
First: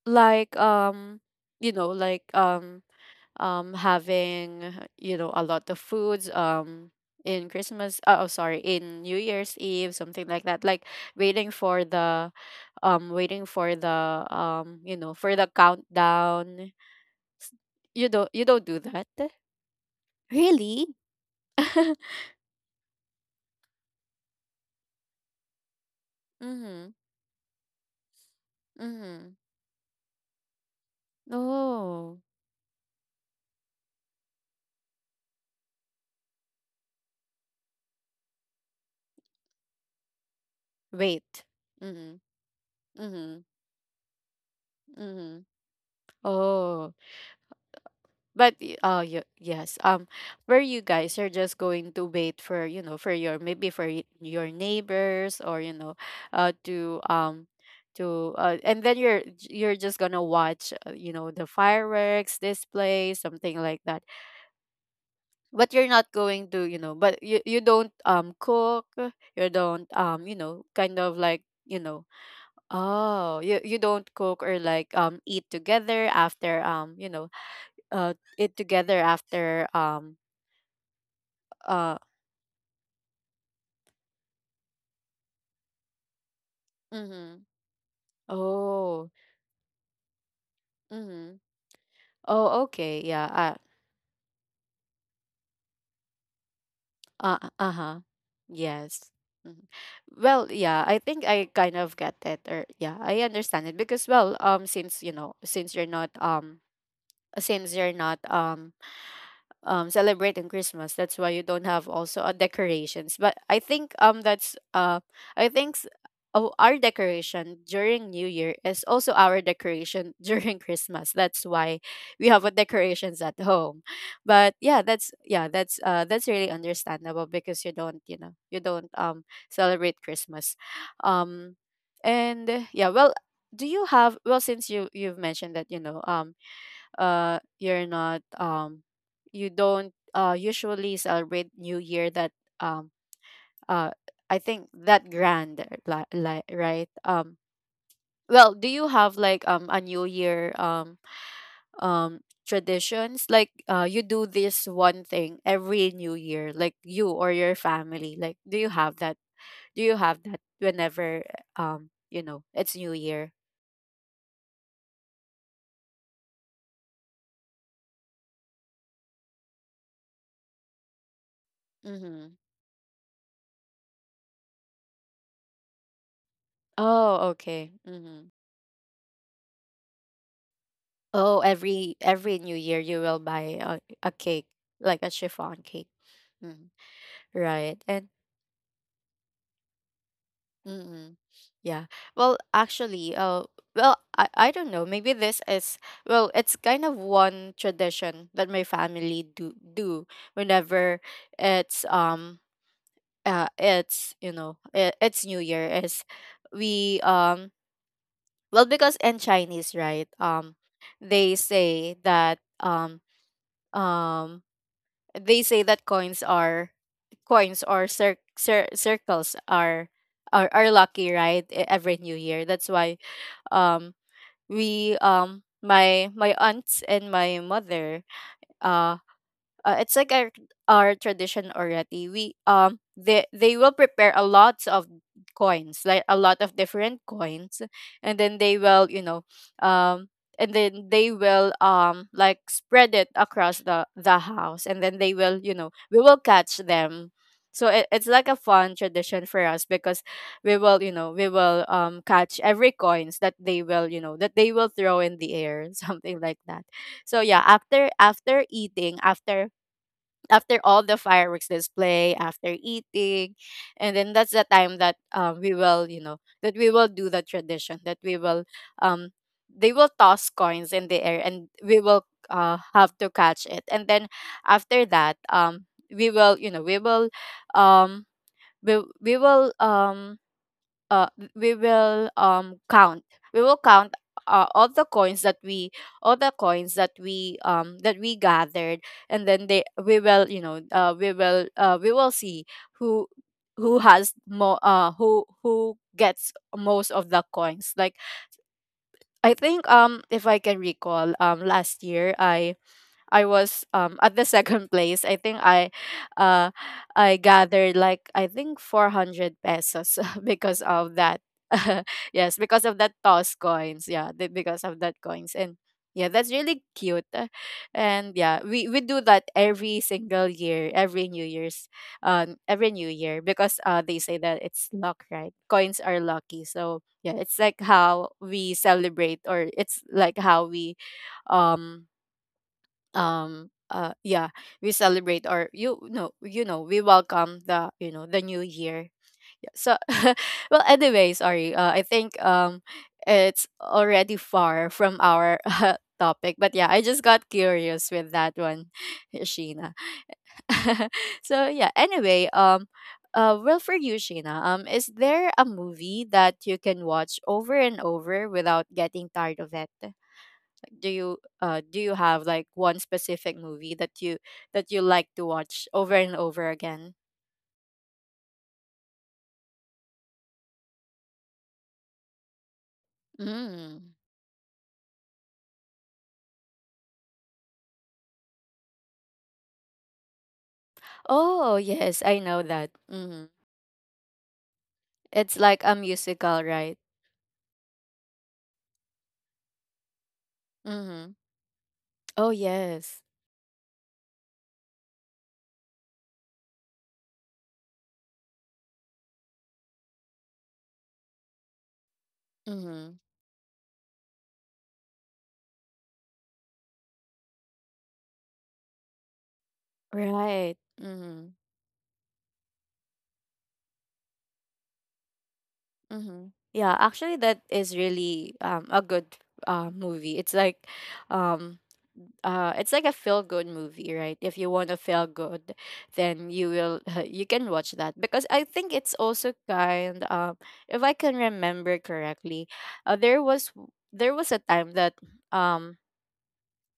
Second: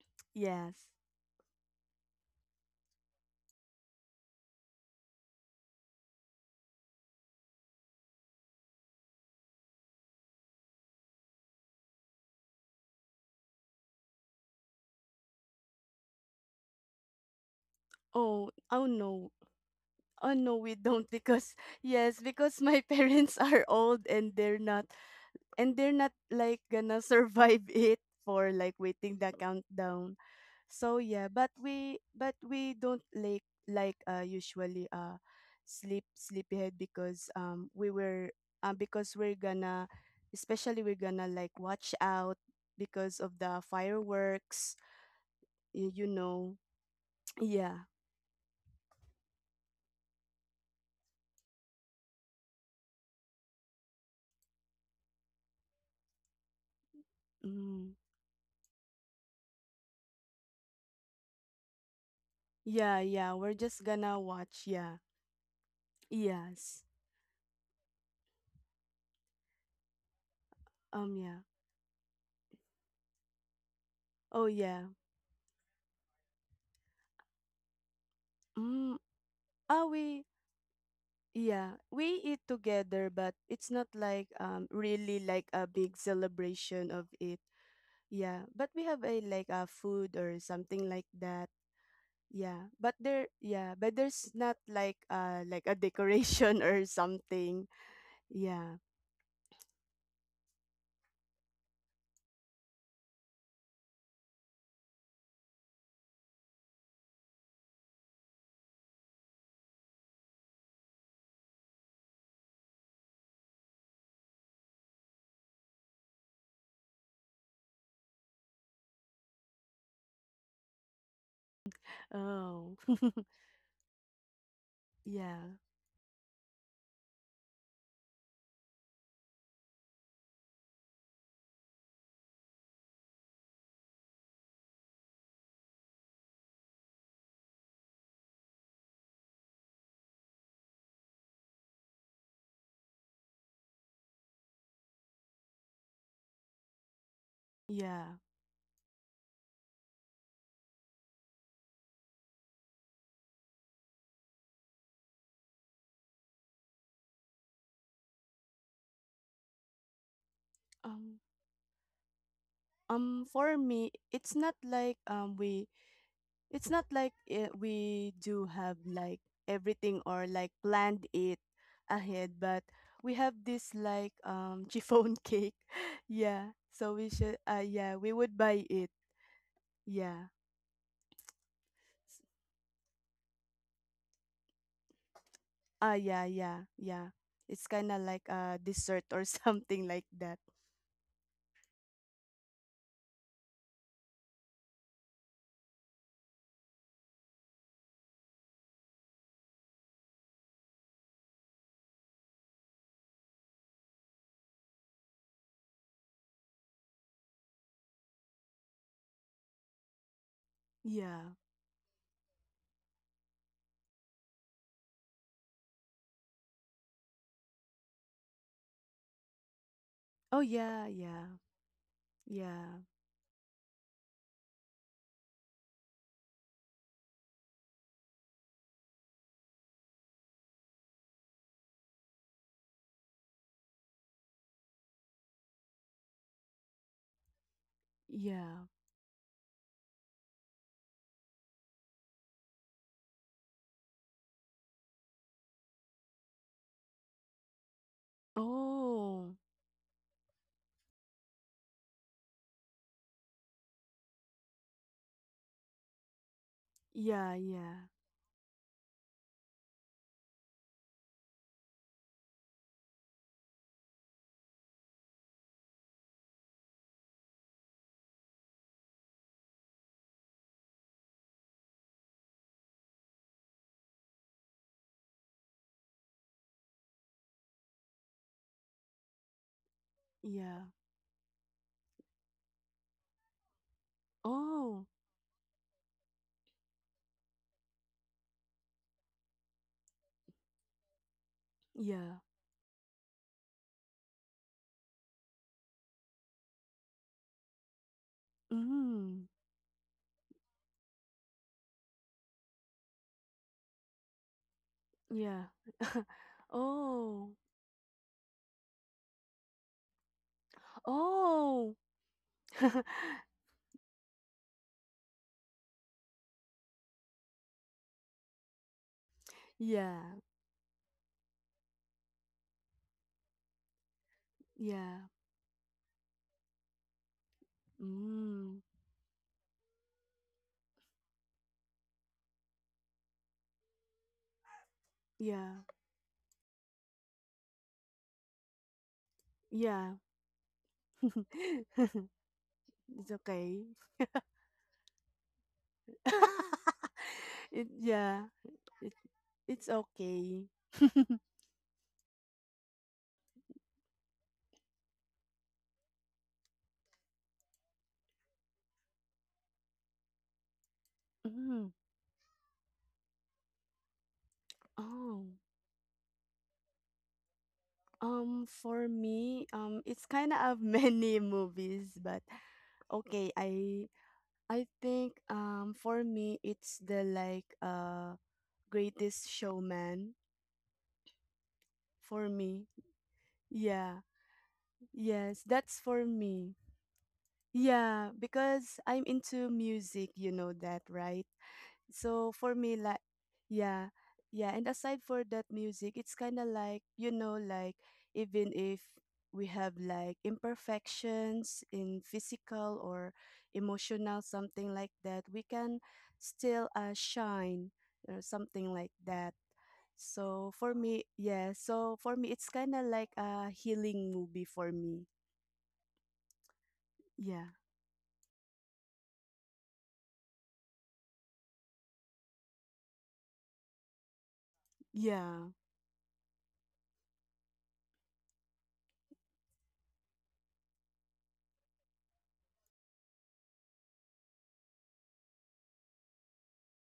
S1: like,
S2: yes.
S1: um you know, like, um um having, you know, a lot of foods, um in Christmas, uh, oh sorry, in New Year's Eve, something like that, like waiting for the, um waiting for the, um you know, for the countdown. S- you don't, you
S2: Oh,
S1: don't do
S2: oh
S1: that,
S2: no. Oh no, we
S1: really?
S2: don't, because
S1: [laughs]
S2: yes, because my [laughs] parents are old, and they're not and they're not like
S1: Mm-hmm.
S2: gonna survive [laughs] it, for like waiting the
S1: Mm-hmm.
S2: countdown. So yeah, but we
S1: Oh.
S2: but we don't like, like uh usually, uh sleep sleepyhead, because, um we were um because we're gonna, especially we're gonna
S1: Wait.
S2: like watch
S1: Mm-hmm.
S2: out, because of
S1: Mm-hmm.
S2: the fireworks.
S1: Mm-hmm.
S2: y- you know
S1: Oh.
S2: [tsk] yeah.
S1: But, y- uh y- yes, um where you guys are just going to wait for, you know, for your, maybe for, y- your neighbors, or, you know, uh to, um
S2: Mm.
S1: to, uh, and then you're you're just going to watch, uh, you know, the fireworks
S2: Yeah,
S1: display,
S2: yeah, we're
S1: something
S2: just
S1: like that.
S2: gonna watch. Yeah.
S1: But you're not going to,
S2: Yes.
S1: you know, but you you don't, um cook, you don't, um, you know, kind
S2: Um
S1: of
S2: yeah.
S1: like, you know, oh, you you don't
S2: Oh,
S1: cook, or
S2: yeah.
S1: like, um eat together after, um, you know, uh eat
S2: Mm.
S1: together after,
S2: ah we
S1: um
S2: Yeah,
S1: Uh,
S2: we eat together, but it's not like, um really like a big celebration of it.
S1: Mhm.
S2: Yeah, but we have
S1: Oh.
S2: a like a food or something like that.
S1: Mhm.
S2: Yeah,
S1: Oh,
S2: but
S1: okay.
S2: there,
S1: Yeah. Uh,
S2: yeah, but there's not like, uh like, a decoration [laughs] or
S1: uh,
S2: something.
S1: uh-huh.
S2: Yeah.
S1: Yes. Mhm. Well, yeah, I think I kind of get it, or yeah, I understand it because well, um since you know, since you're not um since you're not um um celebrating Christmas. That's why you don't have also a decorations. But I think um that's uh I think s- oh, our decoration during New Year is also our decoration [laughs] during Christmas. That's why we have a
S2: Oh.
S1: decorations
S2: [laughs]
S1: at home. But yeah, that's
S2: Yeah.
S1: yeah, that's uh that's really understandable because you don't, you know, you don't um celebrate Christmas. Um and uh, yeah, well, do you have well since you you've mentioned that, you know, um uh you're not um you don't uh usually celebrate new year, that um uh I think that grand like like right um
S2: Yeah.
S1: well, do you have like um a new year um um traditions, like uh you do this one thing every new year, like you or your family, like do you have that, do you have that
S2: Um.
S1: whenever um you know, it's new
S2: Um.
S1: year.
S2: For me, it's not like, um we. It's not like, uh, we do have like everything or like planned it ahead,
S1: Mm-hmm.
S2: but we have this like um [laughs] chiffon cake. [laughs] Yeah. So we
S1: Oh,
S2: should. Uh.
S1: okay.
S2: Yeah. We
S1: Mm-hmm.
S2: would buy it. Yeah.
S1: Oh, every every New Year you will buy a, a cake, like a chiffon
S2: Ah,
S1: cake.
S2: yeah, yeah,
S1: Mm,
S2: yeah. It's
S1: right.
S2: kind of
S1: And
S2: like a dessert or [laughs] something like that.
S1: mm, yeah. Well, actually, uh, well, I, I don't know. Maybe this is, well, it's kind of one tradition that my family do do whenever it's um uh it's you know it, it's New Year is, we um well, because in Chinese, right? um
S2: Yeah.
S1: they say that um um they say that coins are, coins or cir- cir- circles are,
S2: Oh,
S1: are are
S2: yeah,
S1: lucky,
S2: yeah,
S1: right? E- every new year, that's
S2: yeah,
S1: why um we um my my aunts and my mother, uh, uh, it's like our our tradition already. We um they they will prepare a lot of coins, like a lot of different coins, and then
S2: yeah.
S1: they will you know um and then they will um like spread it across the the house, and then they will you know we will catch them. So it, it's like a fun tradition
S2: Oh,
S1: for us because we will you know we will um catch every coins that they will you know that they will throw in the air [laughs] something like that. So
S2: yeah,
S1: yeah,
S2: yeah,
S1: after after eating, after after all the fireworks display, after eating, and then that's the time that, um, we will you know that we will do the tradition, that we will, um they will toss coins in the air and we will, uh, have to catch it, and then after that, um we will you know we will um we, we will, um
S2: yeah.
S1: uh we will um count, we will count uh, all
S2: Oh,
S1: the coins that we, all the coins that we um that we gathered, and then they we will you know uh we will, uh we
S2: yeah.
S1: will see who who has more, uh who who gets most of the coins. Like,
S2: Mm,
S1: I think, um if I can recall, um last year, i I was um at the [laughs] second place. I
S2: yeah.
S1: think I
S2: [laughs]
S1: uh I
S2: Oh,
S1: gathered like, I think, four hundred pesos [laughs] because of that.
S2: oh.
S1: [laughs] Yes, because
S2: [laughs]
S1: of that toss coins. Yeah, the- because of that coins. And yeah, that's really cute. Uh, And yeah, we we do that every
S2: Yeah,
S1: single year, every New Year's, um every New Year, because uh they say that it's
S2: yeah.
S1: luck, right? Coins are lucky. So yeah, it's like how
S2: Mm,
S1: we celebrate, or it's like how we, um um uh yeah, we celebrate,
S2: yeah,
S1: or you know you know, we welcome the, you know the new year. Yeah, so
S2: yeah.
S1: [laughs] well anyway, sorry, uh, I
S2: [laughs]
S1: think um
S2: It's
S1: it's
S2: okay.
S1: already far from our [laughs] uh, topic, but yeah,
S2: [laughs]
S1: I just got
S2: It,
S1: curious with
S2: yeah,
S1: that one
S2: it,
S1: [laughs]
S2: it's
S1: Sheena.
S2: okay.
S1: [laughs] So yeah, anyway, um uh well, for you, Sheena, um is there a movie that you can watch over and over without getting tired of it? Do you uh
S2: Mm.
S1: do you have like one specific movie that you, that you like
S2: Oh.
S1: to watch over and over again?
S2: Um, for me, um, it's kind of [laughs] many movies, but okay, I
S1: Mm.
S2: I think, um for me it's the like uh Greatest Showman
S1: Oh, yes, I
S2: for
S1: know
S2: me.
S1: that. Mm-hmm.
S2: Yeah,
S1: It's
S2: yes,
S1: like a
S2: that's for
S1: musical,
S2: me.
S1: right?
S2: Yeah, because I'm into music, you know that,
S1: Mm-hmm.
S2: right? So
S1: Oh,
S2: for me, like,
S1: yes.
S2: yeah, yeah. And aside for that music, it's kind of like, you know like, even if we have like imperfections in physical
S1: Mm-hmm.
S2: or emotional, something like that, we can still, uh, shine or something like that. So
S1: Right.
S2: for me,
S1: Mm-hmm.
S2: yeah, so for me, it's kind of like a healing movie for me.
S1: Mm-hmm. Yeah, actually,
S2: Yeah.
S1: that is really um a good uh movie. It's like, um, uh, it's like a feel good movie, right? If you want to feel
S2: Yeah.
S1: good, then you will [laughs] you can watch that, because I think it's also kind. Um, if I can remember correctly, uh, there was w- there was a time that, um,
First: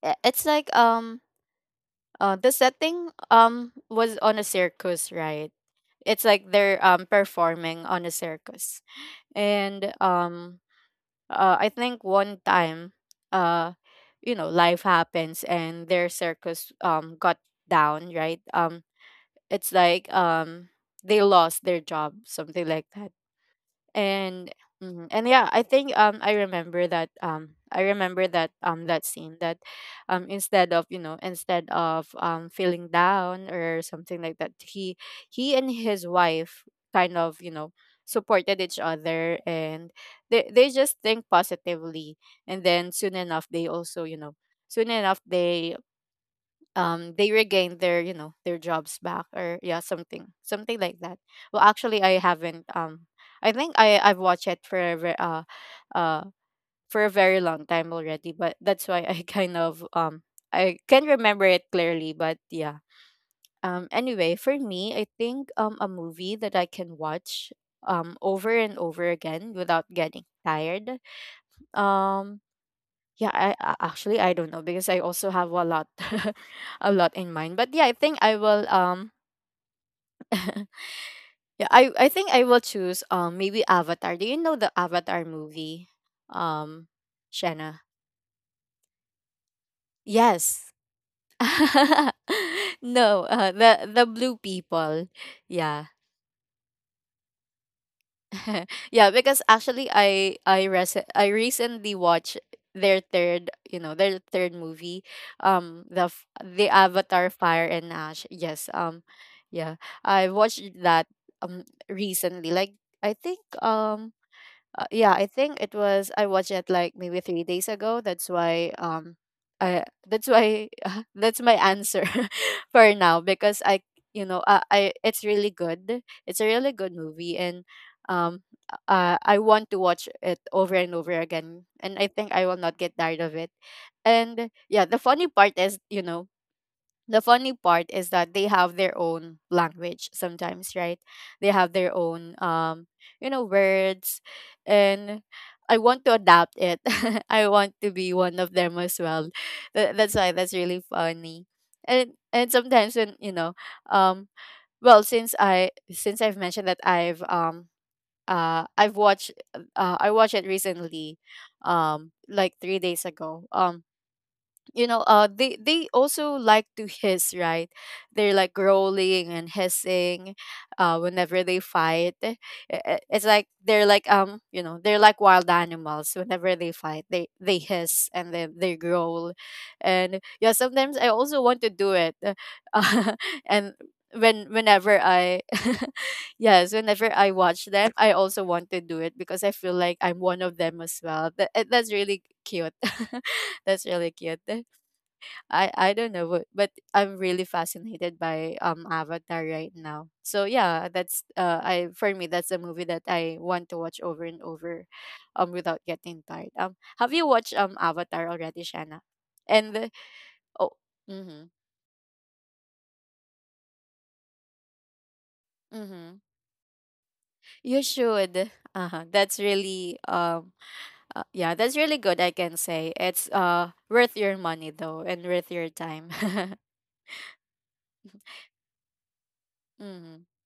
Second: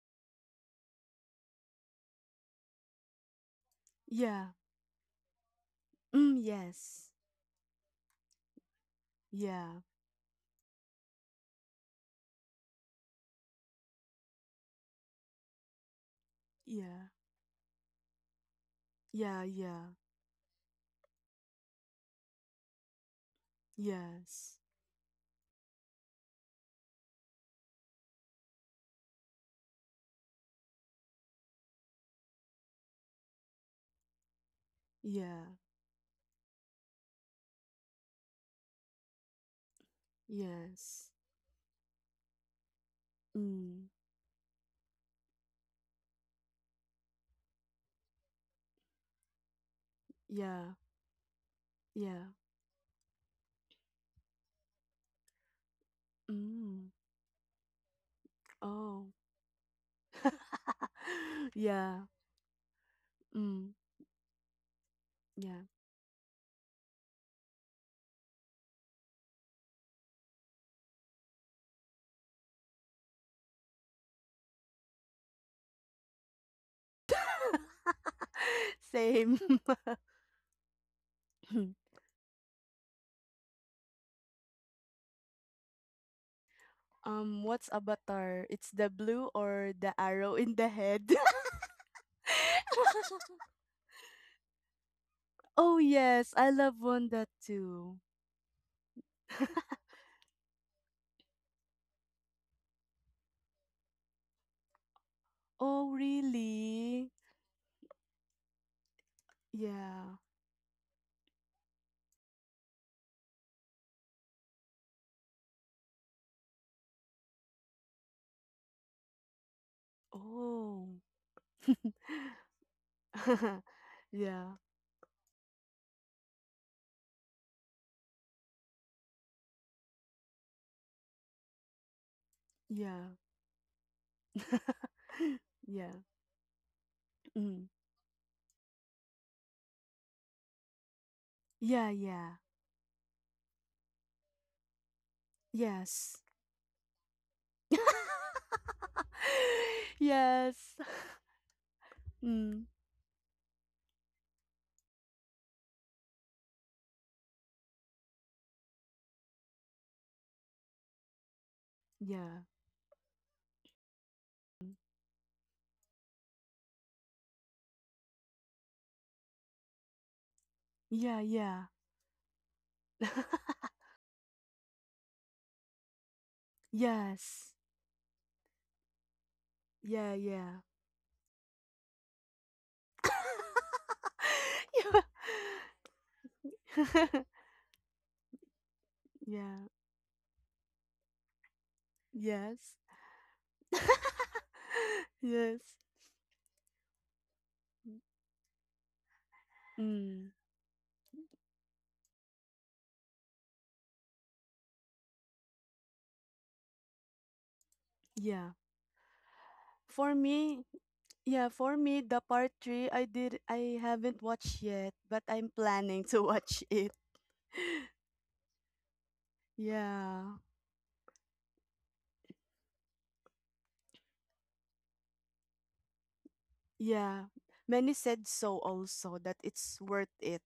S1: i- it's like um, uh, the setting um was on a
S2: Yeah.
S1: circus, right? It's
S2: Mm,
S1: like they're um
S2: yes.
S1: performing on a circus,
S2: Yeah.
S1: and um uh, I think one time, uh, you know, life happens and their circus
S2: Yeah.
S1: um got down, right? Um,
S2: Yeah.
S1: it's
S2: Yeah.
S1: like um they lost their job, something like that. And
S2: Yes.
S1: mhm. And yeah, I think, um i remember that um I remember that um that scene that, um instead of, you know, instead of um feeling down or something like that, he
S2: Yeah.
S1: he and his wife kind of, you know, supported each other, and they they just
S2: Yes.
S1: think positively, and then soon enough they
S2: Mm.
S1: also, you know, soon enough they, um they regained their, you know, their jobs back, or yeah, something
S2: Yeah.
S1: something like that. Well, actually, I
S2: Yeah.
S1: haven't, um i think I I've watched it for a ve- uh uh
S2: Mm.
S1: for a very long time already, but that's why
S2: Oh.
S1: I [laughs] kind of, um I
S2: [laughs]
S1: can remember it
S2: Yeah.
S1: clearly. But yeah,
S2: Mm.
S1: um anyway, for me, I think,
S2: Yeah.
S1: um a movie that I can watch um over and over again without getting tired, um yeah, I, I actually, I don't know, because I also have a lot [laughs] a lot in mind. But yeah, I think I will,
S2: [laughs]
S1: um
S2: Same.
S1: [laughs] yeah, I
S2: [laughs]
S1: I think I will choose, um maybe Avatar. Do you know the Avatar movie? Um
S2: Um, what's
S1: Shanna.
S2: Avatar? It's the blue or the arrow in the
S1: Yes.
S2: head? [laughs]
S1: [laughs] No, uh, the the blue people.
S2: Oh
S1: Yeah.
S2: yes, I love Wanda too.
S1: [laughs] Yeah, because
S2: [laughs]
S1: actually, I I rec- I recently watched their third, you know, their third movie,
S2: Oh
S1: um, the f- the
S2: really?
S1: Avatar Fire and Ash. Yes, um, yeah,
S2: Yeah.
S1: I watched that um recently. Like, I think, um uh, yeah, I think it was, I watched it like maybe three days ago. That's why, um I that's why
S2: Oh.
S1: [laughs] that's my answer
S2: [laughs]
S1: [laughs] for now, because I you know
S2: Yeah.
S1: uh, I it's really good. It's a really good movie, and um uh, I want to watch it over and over again, and I think I will not get
S2: Yeah.
S1: tired of it. And yeah, the funny
S2: [laughs]
S1: part is,
S2: Yeah.
S1: you know, the funny
S2: Mm.
S1: part is that they have their own language sometimes, right? They have
S2: Yeah,
S1: their
S2: yeah.
S1: own, um you know words, and I want to
S2: Yes.
S1: adapt it. [laughs] I want to be one
S2: [laughs]
S1: of them as well. Tha- that's why
S2: Yes.
S1: that's really
S2: [laughs]
S1: funny. and and
S2: Mm.
S1: sometimes when, you know, um well, since i since i've mentioned that i've um uh i've watched uh I watched it recently, um
S2: Yeah.
S1: like three days ago, um you know, uh they they also like to hiss, right? They're like growling and hissing uh
S2: Yeah,
S1: whenever they
S2: yeah.
S1: fight. Eh, eh, it's like
S2: [laughs]
S1: they're like, um you know they're like wild animals whenever they fight, they
S2: Yes.
S1: they hiss and then they growl.
S2: Yeah,
S1: And yeah,
S2: yeah.
S1: sometimes I also want to do it. [laughs] And when
S2: [laughs] Yeah.
S1: whenever I [laughs] yes, whenever
S2: [laughs]
S1: I watch them, I also want to do it, because
S2: Yeah.
S1: I feel like I'm one of them as well. that, that's really
S2: Yes.
S1: cute. [laughs] That's really
S2: [laughs]
S1: cute.
S2: Yes.
S1: I I don't know, but but I'm really fascinated by um Avatar right now.
S2: Mm,
S1: So yeah, that's uh I for me, that's a movie that I want to watch over and over, um without getting tired. Um, have you watched um Avatar
S2: yeah.
S1: already, Shanna? And the-
S2: For me,
S1: oh,
S2: yeah,
S1: mm-hmm,
S2: for me, the part three, I did, I haven't watched yet, but I'm planning
S1: mm-hmm.
S2: to watch it.
S1: You
S2: [laughs]
S1: should. Uh-huh. That's really
S2: Yeah.
S1: um uh, yeah, that's really good. I can say it's uh worth your money, though, and worth your time. [laughs]
S2: Yeah. Many said so also, that it's worth
S1: Mm-hmm.
S2: it.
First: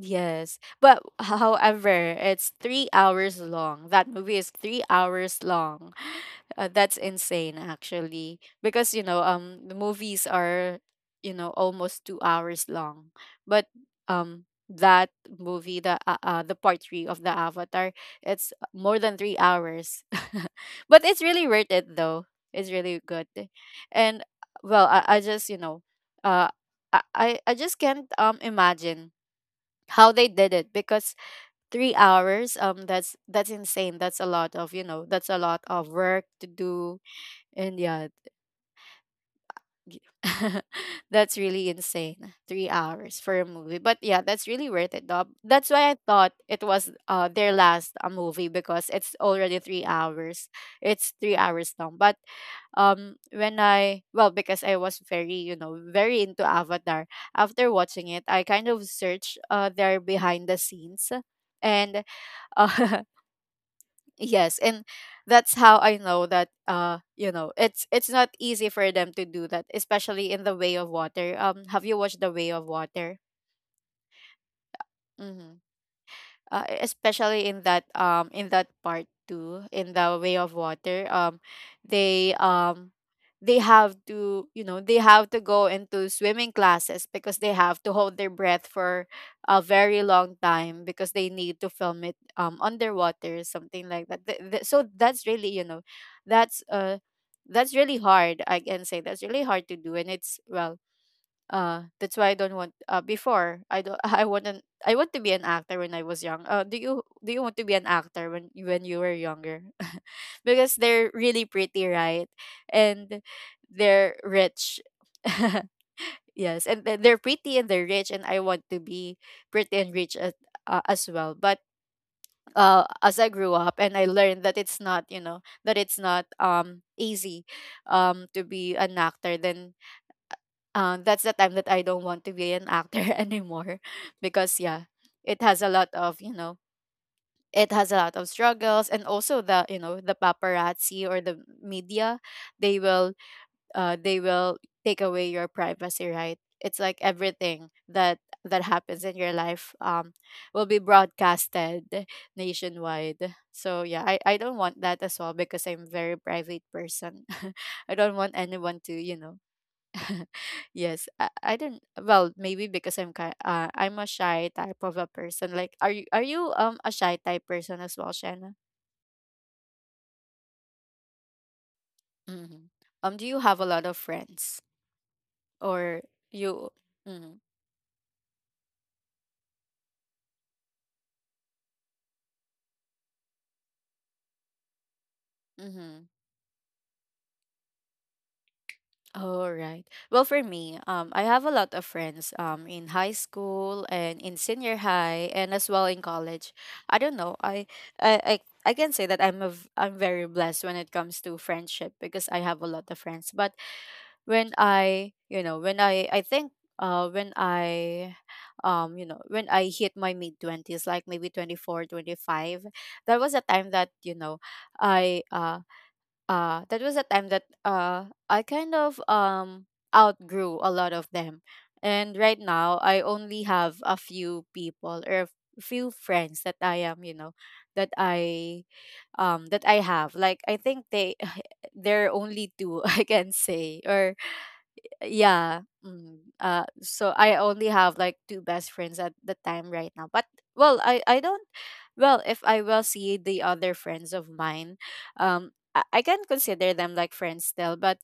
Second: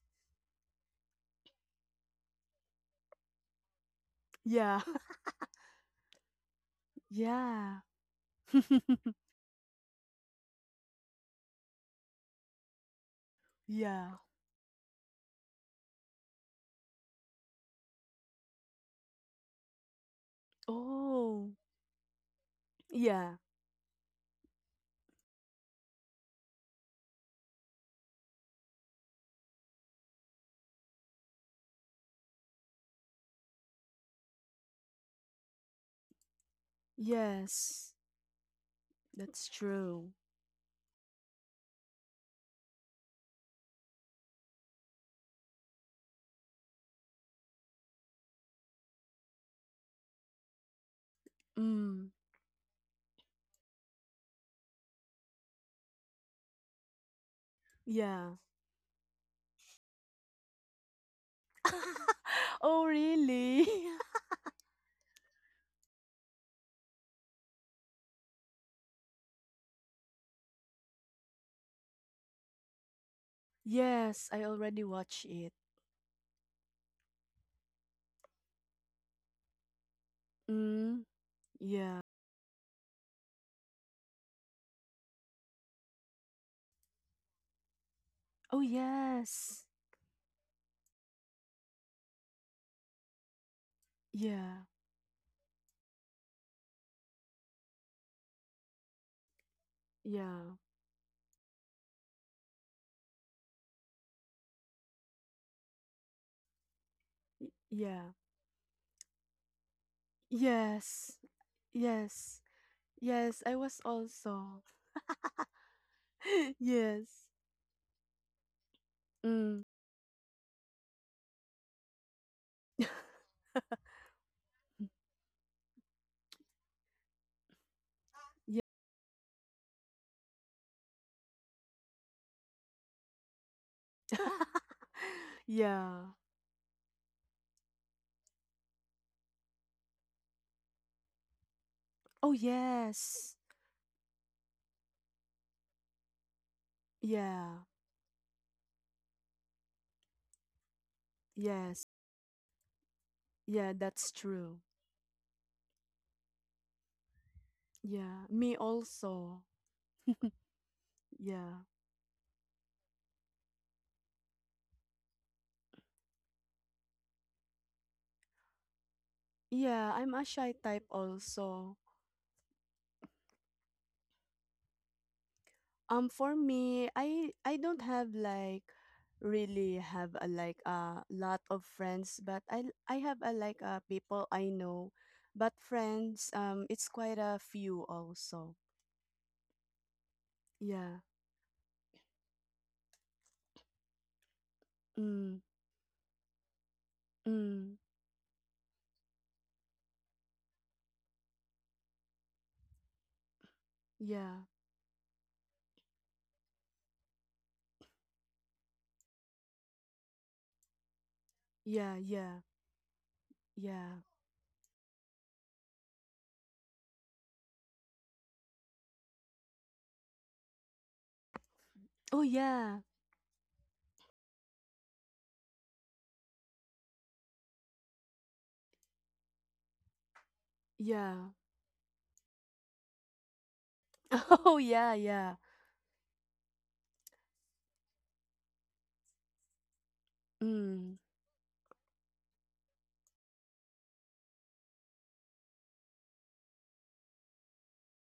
S1: Yes, but [laughs] h- however, it's three hours long. That movie is
S2: Yeah.
S1: three
S2: [laughs]
S1: hours long. [laughs] Uh, that's insane,
S2: Yeah.
S1: actually, because, you
S2: [laughs]
S1: know, um, the movies are, you know, almost two hours long. But
S2: Yeah.
S1: um, that movie, the uh, uh, the part three of the Avatar, it's more than three hours. [laughs] But it's really
S2: Oh.
S1: worth it, though. It's really good,
S2: Yeah.
S1: and well, I, I just, you know, uh, I I I just can't um imagine how they did it, because three hours, um that's that's insane, that's a lot of, you know, that's a lot of work to do. And
S2: Yes.
S1: yeah
S2: That's
S1: G-
S2: true.
S1: [laughs] That's really insane. Three hours for a movie, but yeah, that's really worth it, though. That's why I thought it was uh their last uh, movie, because it's already three hours. It's three hours long,
S2: Mm.
S1: but um when I, well, because I was very, you know, very into Avatar. After watching it,
S2: Yeah.
S1: I kind of searched uh their behind the scenes and
S2: [laughs] Oh
S1: uh [laughs]
S2: really?
S1: Yes, and that's how I know that uh you know it's it's not easy for them to do that, especially in the Way of Water. Um, have you watched the Way of Water?
S2: [laughs] Yes, I already watched it.
S1: Mm-hmm. Uh, especially in that um in that part two in the way of
S2: Mm.
S1: water um
S2: Yeah.
S1: they um they have to you know they have to go into swimming classes because they have to hold their
S2: Oh
S1: breath for
S2: yes.
S1: a very long time because they need to film it um underwater, something like that. Th-
S2: Yeah.
S1: th- so that's really you know that's uh that's really hard. I can say that's really hard to do, and it's
S2: Yeah.
S1: well, uh, that's why I don't want. Uh, before I don't. [laughs] I wouldn't. I want to be an actor when I was young. Uh, do you do you
S2: Y-
S1: want to be an
S2: Yeah.
S1: actor when you- when you were younger? [laughs] Because they're
S2: Yes.
S1: really pretty, right?
S2: Yes.
S1: And
S2: Yes, I was
S1: they're
S2: also.
S1: rich. [laughs]
S2: [laughs]
S1: Yes, and th-
S2: Yes.
S1: they're pretty and they're rich, and I want to be
S2: Mm.
S1: pretty and rich, as, uh, as well. But uh, as I grew up, and I learned that it's not, you know, that it's not um easy um to be an actor. Then um, that's the time that I don't want to be an actor [laughs] anymore, because yeah,
S2: [laughs]
S1: it has a lot
S2: Yeah.
S1: of you know it has a lot of struggles, and also the you know the paparazzi or the media,
S2: Oh,
S1: they will
S2: yes.
S1: uh, they will take away your privacy, right? It's like
S2: Yeah.
S1: everything that that happens in your life um, will be
S2: Yes.
S1: broadcasted nationwide.
S2: Yeah,
S1: So yeah,
S2: that's
S1: I, I don't
S2: true.
S1: want that as well, because I'm very private person. [laughs] I don't
S2: Yeah.
S1: want
S2: Me
S1: anyone to you know.
S2: also.
S1: [laughs] Yes, I, I
S2: Yeah.
S1: don't. Well, maybe because I'm kind. Uh, I'm a shy type of a person. Like, are you are you um a shy type person as well, Shanna?
S2: Yeah, I'm a shy type also.
S1: Hmm. Um, do you have a lot of friends, or
S2: Um for
S1: you?
S2: me, I
S1: Mm-hmm.
S2: I don't have, like, really have, a like, a lot of friends, but I I have, a like, a people I know. But
S1: Mm-hmm.
S2: friends, um it's quite a few also.
S1: All right. Well, for me,
S2: Yeah.
S1: um, I have a lot of friends um in high school and in senior high,
S2: Mm.
S1: and as well in college. I don't know. I
S2: Mm.
S1: I. I I can say that I'm a v- I'm very blessed when it comes to friendship, because I have a lot of friends. But
S2: Yeah.
S1: when I, you know, when I, I think, uh, when I, um, you know, when I hit my mid twenties, like maybe twenty four,
S2: Yeah,
S1: twenty
S2: yeah.
S1: five, that was a time that
S2: Yeah.
S1: you know, I, uh, uh, that was a time that uh, I kind of um outgrew a lot of them, and
S2: Oh,
S1: right now
S2: yeah.
S1: I only have a few people, or a few friends that I am, you know, that I, um, that I have. Like I think
S2: Yeah.
S1: they, [laughs] there are only two [laughs] I can say, or
S2: [laughs] Oh, yeah, yeah.
S1: yeah. Mm, uh so I only have like two best friends at the time right now. But well
S2: Mm.
S1: i i don't, well if I will see the other friends of mine, um i, I can consider them like friends still, but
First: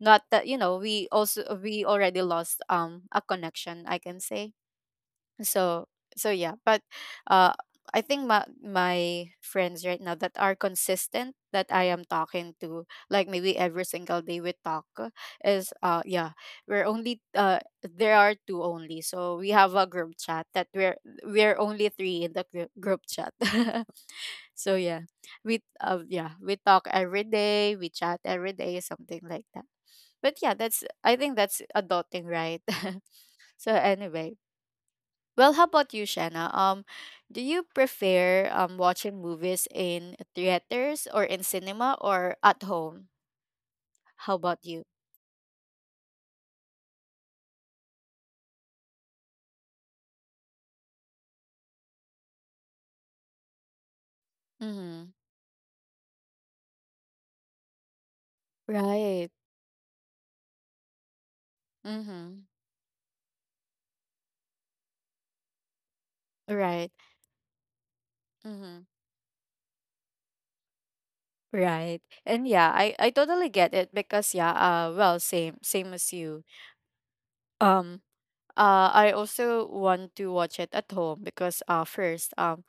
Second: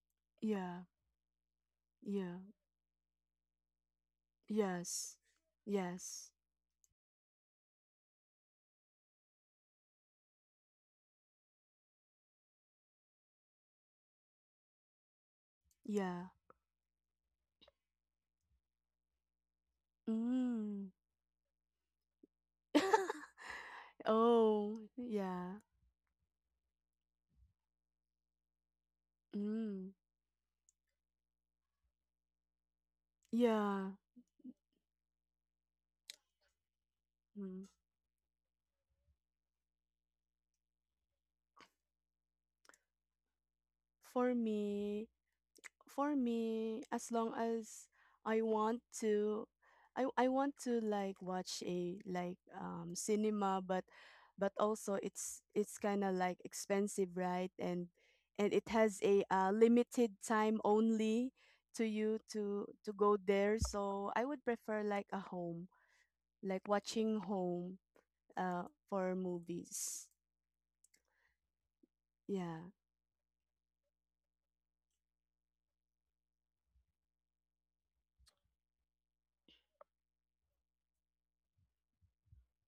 S1: not that you know
S2: Yeah.
S1: we also we already
S2: Yeah.
S1: lost um a connection, I can say.
S2: Yes.
S1: So so
S2: Yes.
S1: yeah. But uh I think my my friends right now that are consistent, that I am talking to, like maybe every single day we talk, uh, is uh
S2: Yeah.
S1: yeah, we're only uh there are two only. So we have a group chat that
S2: Mm.
S1: we're we're only three in the group, group
S2: [laughs]
S1: chat. [laughs] So
S2: Oh,
S1: yeah,
S2: yeah.
S1: we uh, yeah, we talk every day, we chat every day, something like that.
S2: Mm.
S1: But yeah, that's I think that's adulting, right? [laughs] So
S2: Yeah.
S1: anyway, well, how about you, Shanna? Um, do you
S2: Mm.
S1: prefer um watching movies in theaters or in cinema or at home? How
S2: For
S1: about you?
S2: me, for me, as long as I want to, I I want to like watch a like um cinema, but but also
S1: Mm-hmm.
S2: it's it's kind of like expensive, right? And and it has a
S1: Right.
S2: uh, limited time only to you
S1: Mm-hmm.
S2: to to go there. So I would prefer like a home, like
S1: Right.
S2: watching home uh
S1: Mm-hmm.
S2: for movies.
S1: Right. And
S2: Yeah.
S1: yeah, I I totally get it, because yeah, uh well, same same as you. Um, uh I also want to watch it at home, because uh first um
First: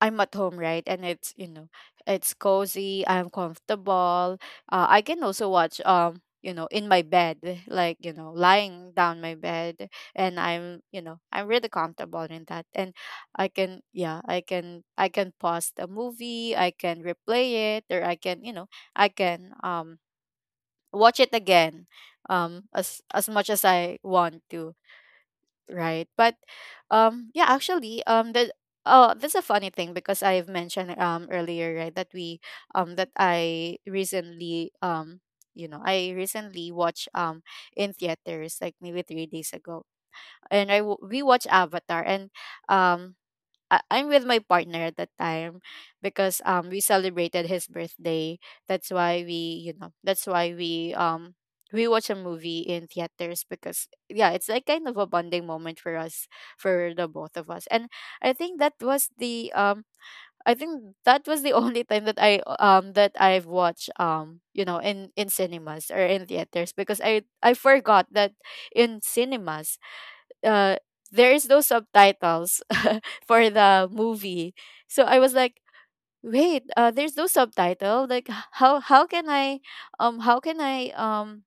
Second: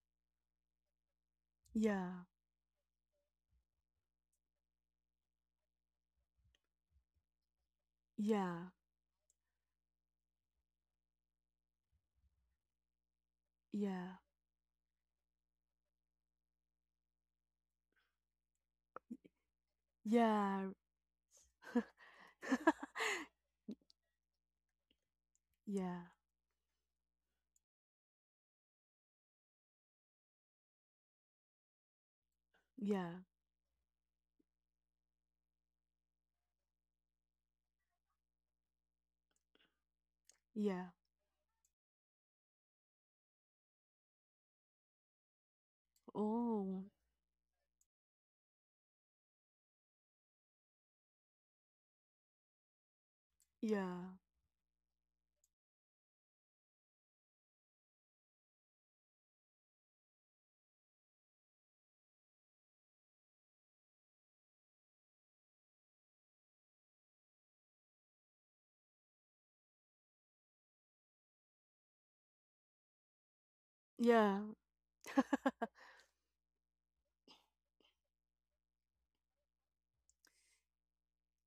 S1: I'm at home, right? And it's, you know,
S2: Yeah.
S1: it's cozy, I'm comfortable. Uh, I can also watch um, you know, in my bed, like, you know,
S2: Yeah.
S1: lying down my bed, and I'm, you know, I'm really comfortable in that. And I can
S2: Yeah.
S1: yeah, I can I can pause the movie, I can replay it, or I can, you know, I can um
S2: Yeah.
S1: watch it again um as
S2: [laughs]
S1: as much as I want to,
S2: Yeah.
S1: right? But um yeah, actually, um the oh, that's a funny thing, because I've mentioned um earlier, right, that we um that
S2: Yeah.
S1: I recently um you know I recently watched um in theaters, like maybe three days ago, and i
S2: Yeah.
S1: w- we watched Avatar, and um I- I'm with my partner at that time, because um we
S2: Oh,
S1: celebrated his birthday. That's why we, you know, that's why we um we watch a movie in theaters, because
S2: yeah.
S1: yeah, it's like kind of a bonding moment for us, for the both of us. And I think that was the um I think that was the [laughs] only time that I um that I've watched um you know in in cinemas or in theaters, because I I forgot that in cinemas uh there is no subtitles [laughs] for the
S2: Yeah.
S1: movie. So I was like, wait, uh, there's no subtitle. Like h- how how can I um how can I um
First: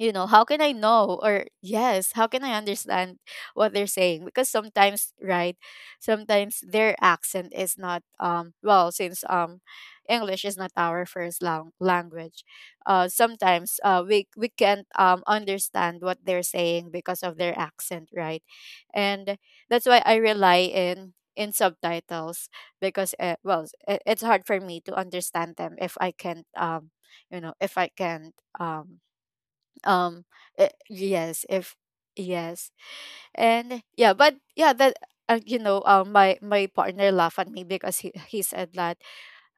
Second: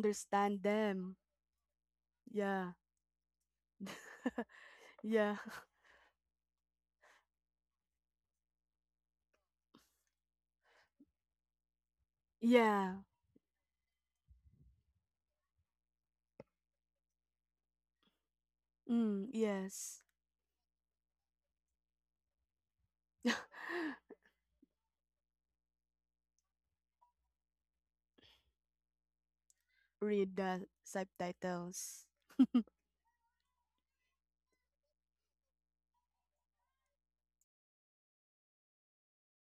S1: you know how can I
S2: them.
S1: know, or yes, how can I
S2: Yeah.
S1: understand what they're saying?
S2: [laughs]
S1: Because sometimes,
S2: yeah.
S1: right, sometimes their accent is not um well, since um english is not our first lang- language,
S2: Yeah.
S1: uh sometimes uh we we can't um understand what they're saying because of their accent, right?
S2: Mm,
S1: And that's
S2: yes.
S1: why I rely in in subtitles, because uh,
S2: [laughs]
S1: well it, it's hard for me to understand them if I can't um you know if I can't um um
S2: Read the
S1: eh, yes if
S2: subtitles.
S1: yes. And yeah, but yeah that, uh, you know um my my partner laughed at me because he, he said that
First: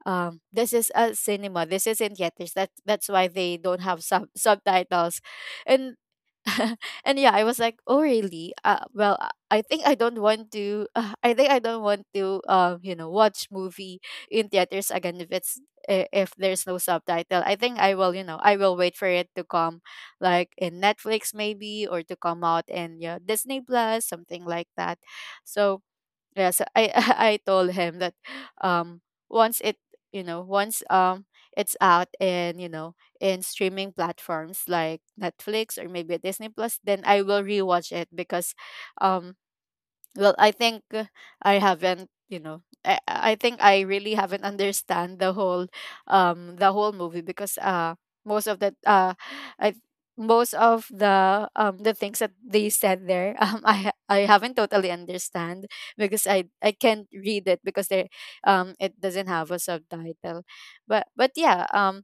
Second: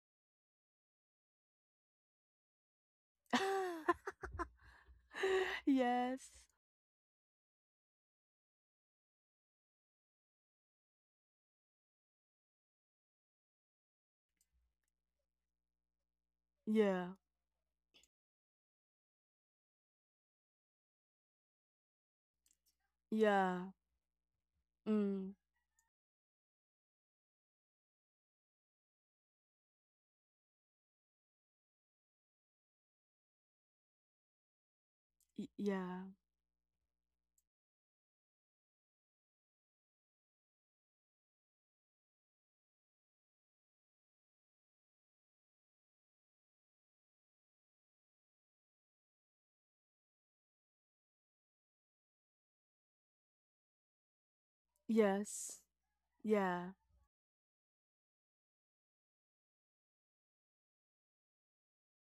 S1: um this is a cinema, this isn't theaters, that that's why they don't have
S2: [laughs]
S1: sub subtitles. And
S2: yes.
S1: [laughs] and yeah, I was like, "Oh really? Uh, well, uh, I think I don't want to. [laughs] Uh, I think I don't want to. Um, you know, watch movie in theaters again if it's i- if there's no
S2: Yeah.
S1: subtitle. I think I will. You know, I will wait for it to come, like in Netflix maybe, or to come out in yeah Disney
S2: Yeah.
S1: Plus, something like that.
S2: Mm,
S1: So yeah, so I [laughs] I told him that um once it you know once um it's out in you know in streaming platforms like
S2: y-
S1: Netflix or
S2: yeah.
S1: maybe Disney Plus, then I will rewatch it, because um well, I think uh, I haven't, you know, I, I think I really haven't understand the whole um the whole movie, because uh most of the uh I most of the um the things that they said there [laughs] um I ha- I haven't totally
S2: Yes.
S1: understand, because I
S2: Yeah.
S1: I can't read it, because they um it doesn't have a subtitle. But but yeah, um,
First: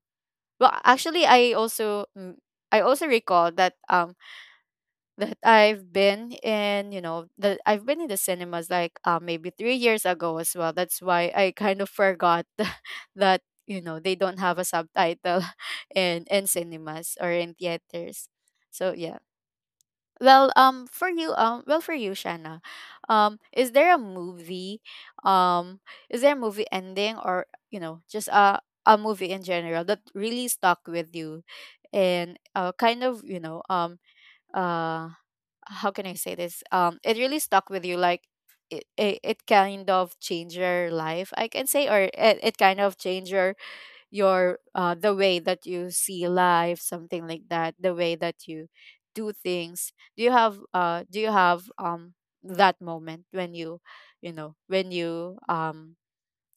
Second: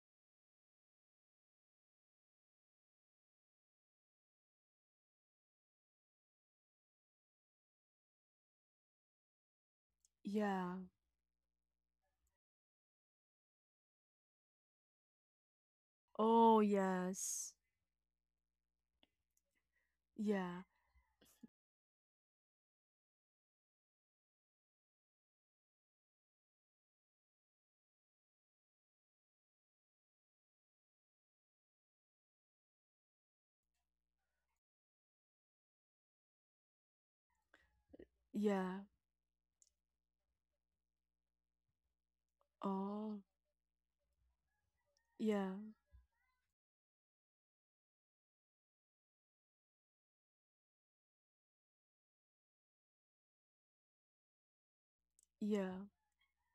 S1: well actually I also mm, I also recall that um that I've been in, you know, that I've been in the cinemas like uh, maybe three years ago as well.
S2: Yeah.
S1: That's why I kind of forgot [laughs] that, you know, they don't have a subtitle [laughs] in in
S2: Oh,
S1: cinemas or in
S2: yes.
S1: theaters. So yeah. Well,
S2: Yeah.
S1: um, for you, um, well for you, Shanna, um, is there a movie, um, is there a movie ending, or you know just a a movie in general that really stuck with you, and uh, kind of you know um uh how can I say this? Um, it really stuck with you. Like
S2: Yeah.
S1: it, it, it kind of changed your life, I can say, or it, it kind of
S2: Oh,
S1: changed your your uh the way
S2: yeah.
S1: that you see life, something like that, the way that you do things. Do you have uh do you have um that moment when you you know when you
S2: Yeah.
S1: um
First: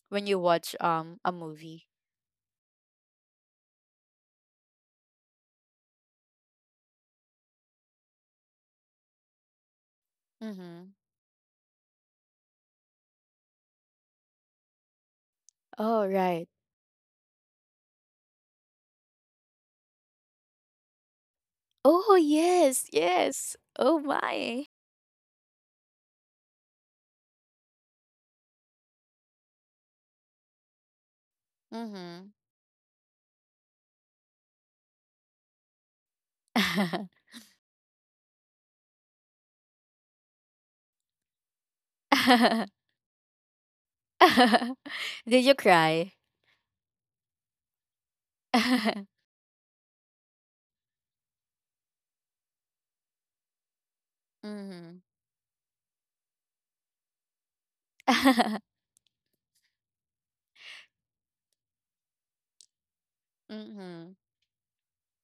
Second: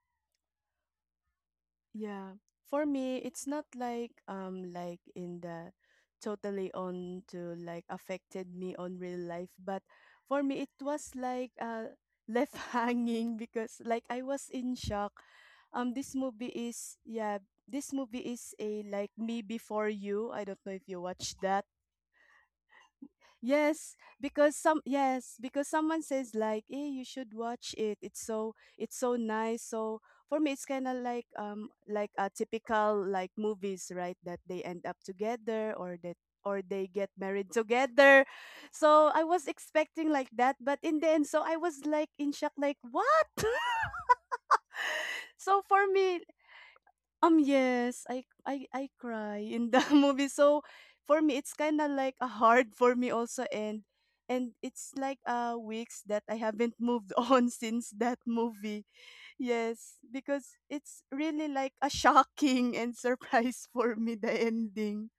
S1: when you watch um a movie?
S2: Yeah. For me, it's not like um like in the totally on to like affected me on real life, but for me it
S1: Mm-hmm.
S2: was like uh left [laughs] hanging because like I was in shock. Um
S1: Oh
S2: this
S1: right.
S2: movie is yeah, this movie is a like Me Before You. I don't know if you watched that.
S1: Oh yes, yes. Oh
S2: Yes, because
S1: my.
S2: some yes, because someone says like, "Hey, you should watch it. It's so it's so nice." So for me, it's kind of like um like
S1: Mm-hmm.
S2: a typical like movies, right? That they end up together or that or they get married [laughs] together. So I was expecting like that, but in the end, so I was like in shock, like
S1: [laughs]
S2: what? [laughs]
S1: [laughs] Did you
S2: So for
S1: cry?
S2: me, um, yes, I I I
S1: [laughs]
S2: cry in the [laughs] movie. So for me, it's kind of like a hard for me also, and and it's
S1: Mhm.
S2: like uh weeks that I haven't moved [laughs] on since that movie. Yes, because it's really like a shocking and surprise for
S1: Mhm.
S2: me the ending.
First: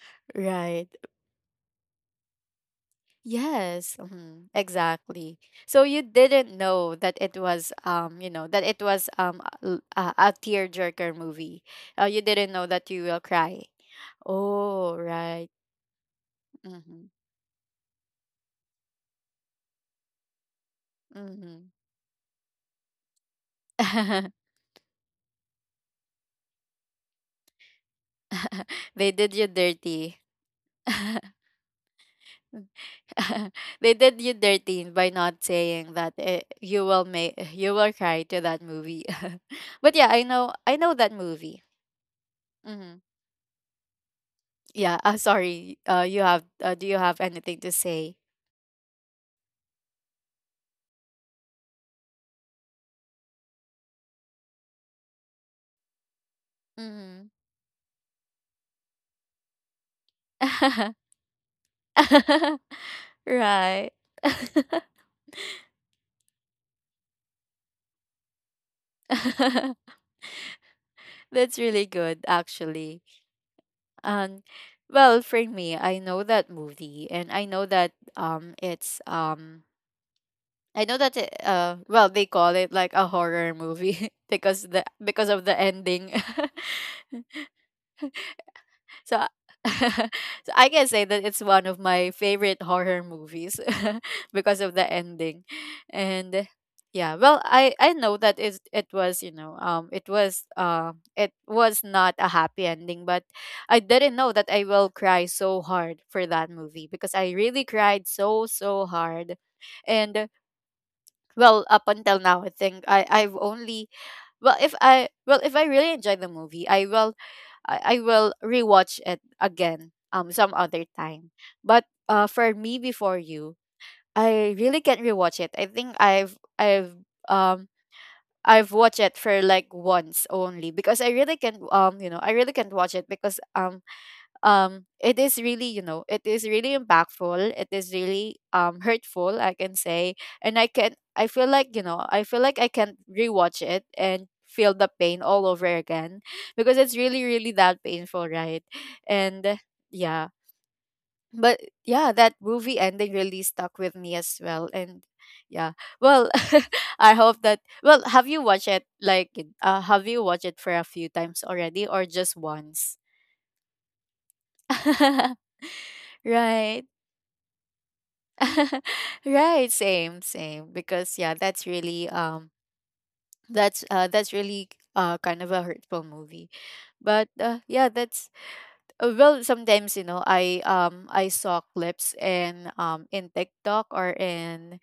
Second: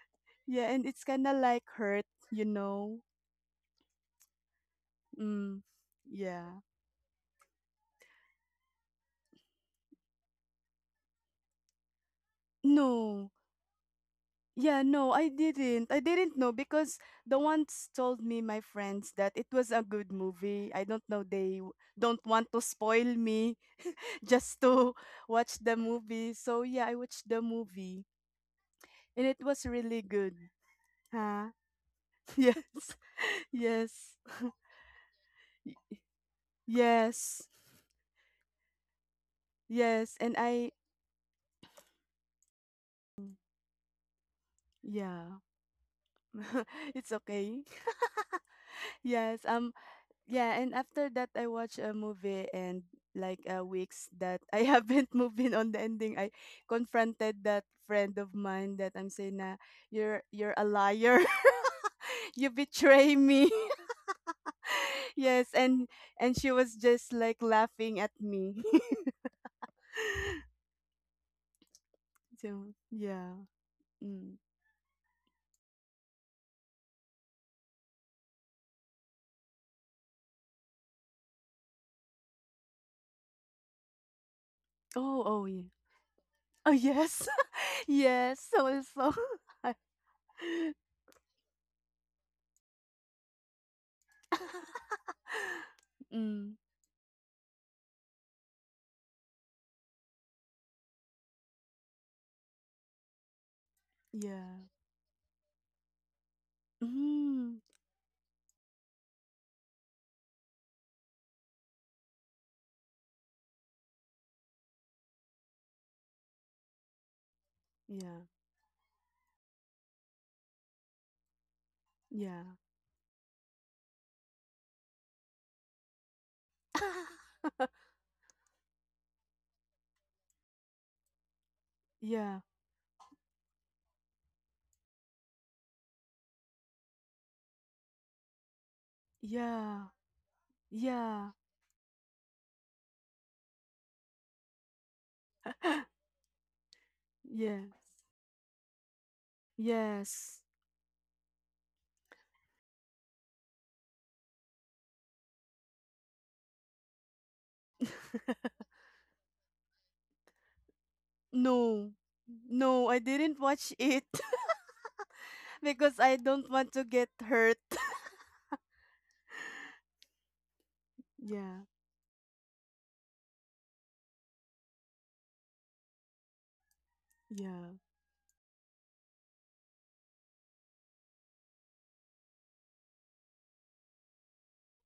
S1: [laughs]
S2: Yeah, and
S1: Right.
S2: it's kind of like hurt, you know.
S1: Yes. Mhm. Exactly.
S2: Mm,
S1: So you didn't
S2: yeah.
S1: know that it was um you know that it was um a, a a tearjerker movie. Uh, you didn't know that you will
S2: No.
S1: cry.
S2: Yeah,
S1: Oh
S2: no, I
S1: right.
S2: didn't. I didn't know because
S1: Mhm.
S2: the ones told me my friends that it was a good movie. I don't know they
S1: Mhm.
S2: w- don't want to spoil me [laughs]
S1: [laughs]
S2: just to watch the movie. So yeah, I watched the movie
S1: They
S2: and
S1: did
S2: it
S1: you
S2: was really
S1: dirty.
S2: good.
S1: [laughs]
S2: Huh? [laughs] Yes.
S1: [laughs]
S2: Yes.
S1: They did you dirty by not
S2: Y-
S1: saying that eh, you will make
S2: Yes.
S1: you will cry to that movie. [laughs] But
S2: Yes,
S1: yeah, i
S2: and
S1: know
S2: I
S1: I know that movie. Hmm. Yeah,
S2: yeah.
S1: uh, sorry, uh you have uh,
S2: [laughs]
S1: do you
S2: It's
S1: have
S2: okay.
S1: anything to say?
S2: [laughs] Yes, um yeah, and after that I watched a movie and like uh, weeks that I haven't [laughs] moved in on the ending. I
S1: Hmm.
S2: confronted that friend of mine that I'm saying na you're you're a
S1: [laughs]
S2: liar. [laughs] You betray me.
S1: Right. [laughs]
S2: [laughs] Yes, and and she was just like laughing at me.
S1: [laughs] That's really good,
S2: [laughs] So,
S1: actually.
S2: yeah. Mm.
S1: Um, well, for me, I know that movie, and I know that um, it's um I know that it, uh well they call it like a horror movie [laughs] because the
S2: Oh,
S1: because
S2: oh
S1: of
S2: yeah.
S1: the ending.
S2: Oh yes.
S1: [laughs]
S2: [laughs] Yes, also.
S1: so I- [laughs] so I can say that it's one of my favorite horror movies [laughs] because of the ending.
S2: [laughs] Mm,
S1: And yeah, well I I know that it it was, you know, um it was uh it was not a happy ending, but I didn't know that
S2: yeah.
S1: I will cry so hard for that movie because I
S2: Mm,
S1: really cried so so hard. And well up until now, I think i i've only, well if i, well if I really enjoy the movie I will, i, I
S2: yeah.
S1: will rewatch it again um some other time. But uh
S2: Yeah.
S1: for me, before you, I really can't rewatch it. I think i've i've um
S2: [laughs]
S1: I've watched it for like once only because I really can't, um you know I
S2: Yeah,
S1: really can't watch it because um um it is really, you know, it is really impactful, it is really um hurtful, I can
S2: yeah,
S1: say. And i can I
S2: yeah.
S1: feel like, you know, I feel like I can rewatch it and feel the pain all over
S2: [gasps]
S1: again because it's really, really
S2: [laughs] Yeah,
S1: that painful, right? And yeah,
S2: yes.
S1: but yeah, that movie ending really stuck with me as well. And yeah, well, [laughs] I hope that, well, have you watched it like, uh, have you watched it for a few times already
S2: No,
S1: or just
S2: no, I
S1: once?
S2: didn't watch it [laughs] because
S1: [laughs]
S2: I don't want to
S1: Right.
S2: get hurt. [laughs]
S1: [laughs] Right, same, same, because yeah,
S2: Yeah,
S1: that's really um that's uh that's really, uh kind of a hurtful movie. But uh,
S2: yeah,
S1: yeah, that's, uh, well, sometimes, you know, i um I saw clips in, um in TikTok, or in,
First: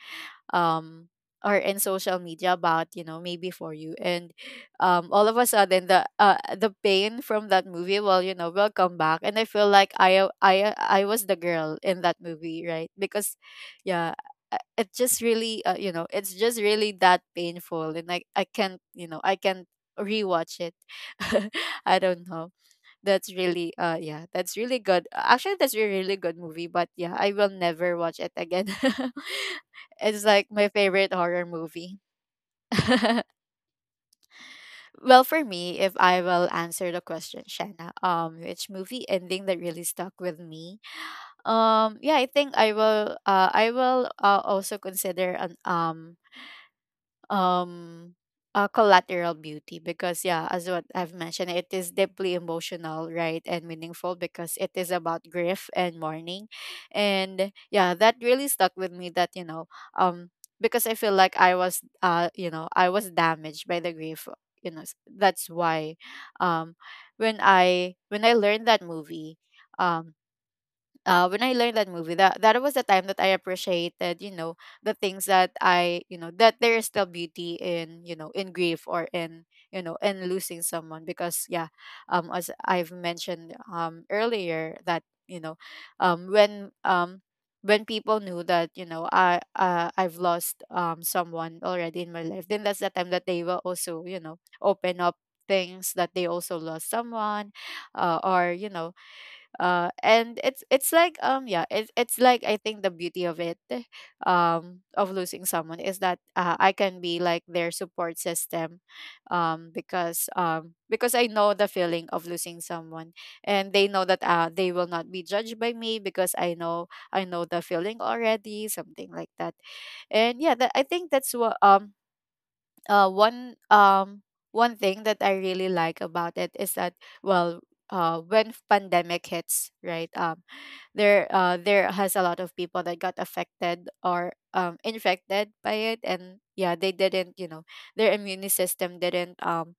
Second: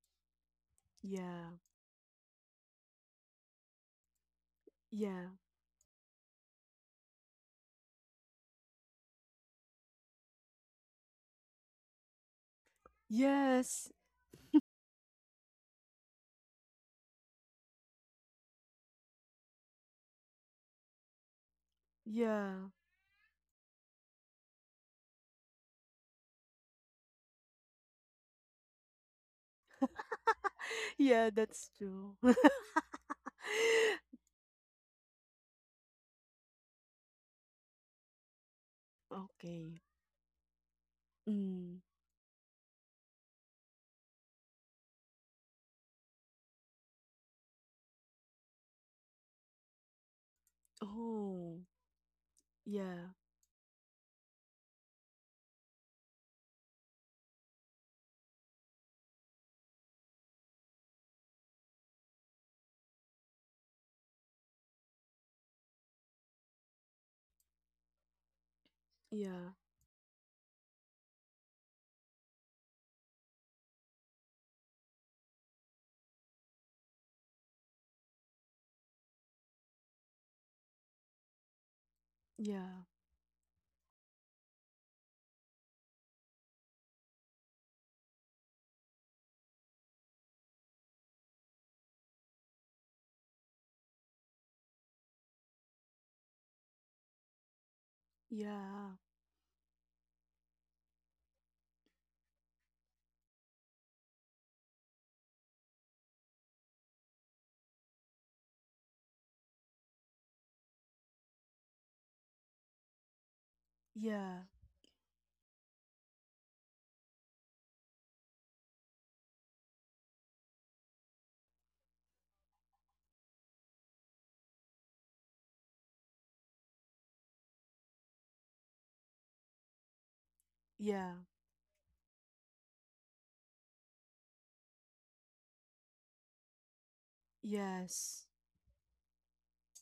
S1: um or
S2: yeah,
S1: in social media about, you know, maybe for you. And um all
S2: yeah,
S1: of a sudden the uh, the pain from that movie will, you know, will come back, and I feel like i i i was the girl in that movie, right? Because
S2: yes,
S1: yeah, uh, it just really, uh, you know it's just really that painful, and i i can't, you know, I can't rewatch it. [laughs] I don't know.
S2: yeah,
S1: That's really uh yeah, that's really good. Actually, that's a really good movie, but yeah, I will never watch it again. [laughs] It's like my
S2: [laughs]
S1: favorite
S2: yeah,
S1: horror
S2: that's
S1: movie.
S2: true. [laughs]
S1: [laughs] Well, for me, if I will answer the question, Shanna, um, which movie ending that
S2: Okay.
S1: really stuck with me?
S2: Mm.
S1: Um, yeah, I think I will. Uh, I will, uh, also consider an um um uh, Collateral Beauty, because yeah, as what I've mentioned,
S2: Oh,
S1: it is deeply
S2: yeah,
S1: emotional, right, and meaningful because it is about grief and mourning. And yeah, that really stuck with me, that you know, um because I feel like I was, uh you know I was damaged by the grief, you know. S- that's why, um when I, when I learned that movie,
S2: yeah,
S1: um uh, when I learned that movie, that that was the time that I appreciated, you know, the things that I, you know, that there is still beauty in, you know, in grief, or in, you know, in losing someone. Because yeah, um, as
S2: yeah,
S1: I've mentioned um earlier, that you know, um, when um when people knew that, you know, I uh, I've lost um someone already in my life, then that's the time that they will also, you know, open up things that they also lost someone, uh, or you know.
S2: yeah,
S1: Uh and it's it's like, um yeah, it's it's like, I think the beauty of it, um of losing someone, is that, uh, I can be like their support system, um because um because I know the feeling of losing someone, and they know that
S2: yeah,
S1: uh they will not be judged by me because i know I know the feeling already, something like that. And yeah, that, I think that's what, um uh one, um one thing that I really like about it, is that, well, uh when pandemic hits, right? Um
S2: yeah,
S1: there uh there has a lot of people that got affected, or um infected by it, and yeah, they didn't, you know, their
S2: yes.
S1: immune system didn't, um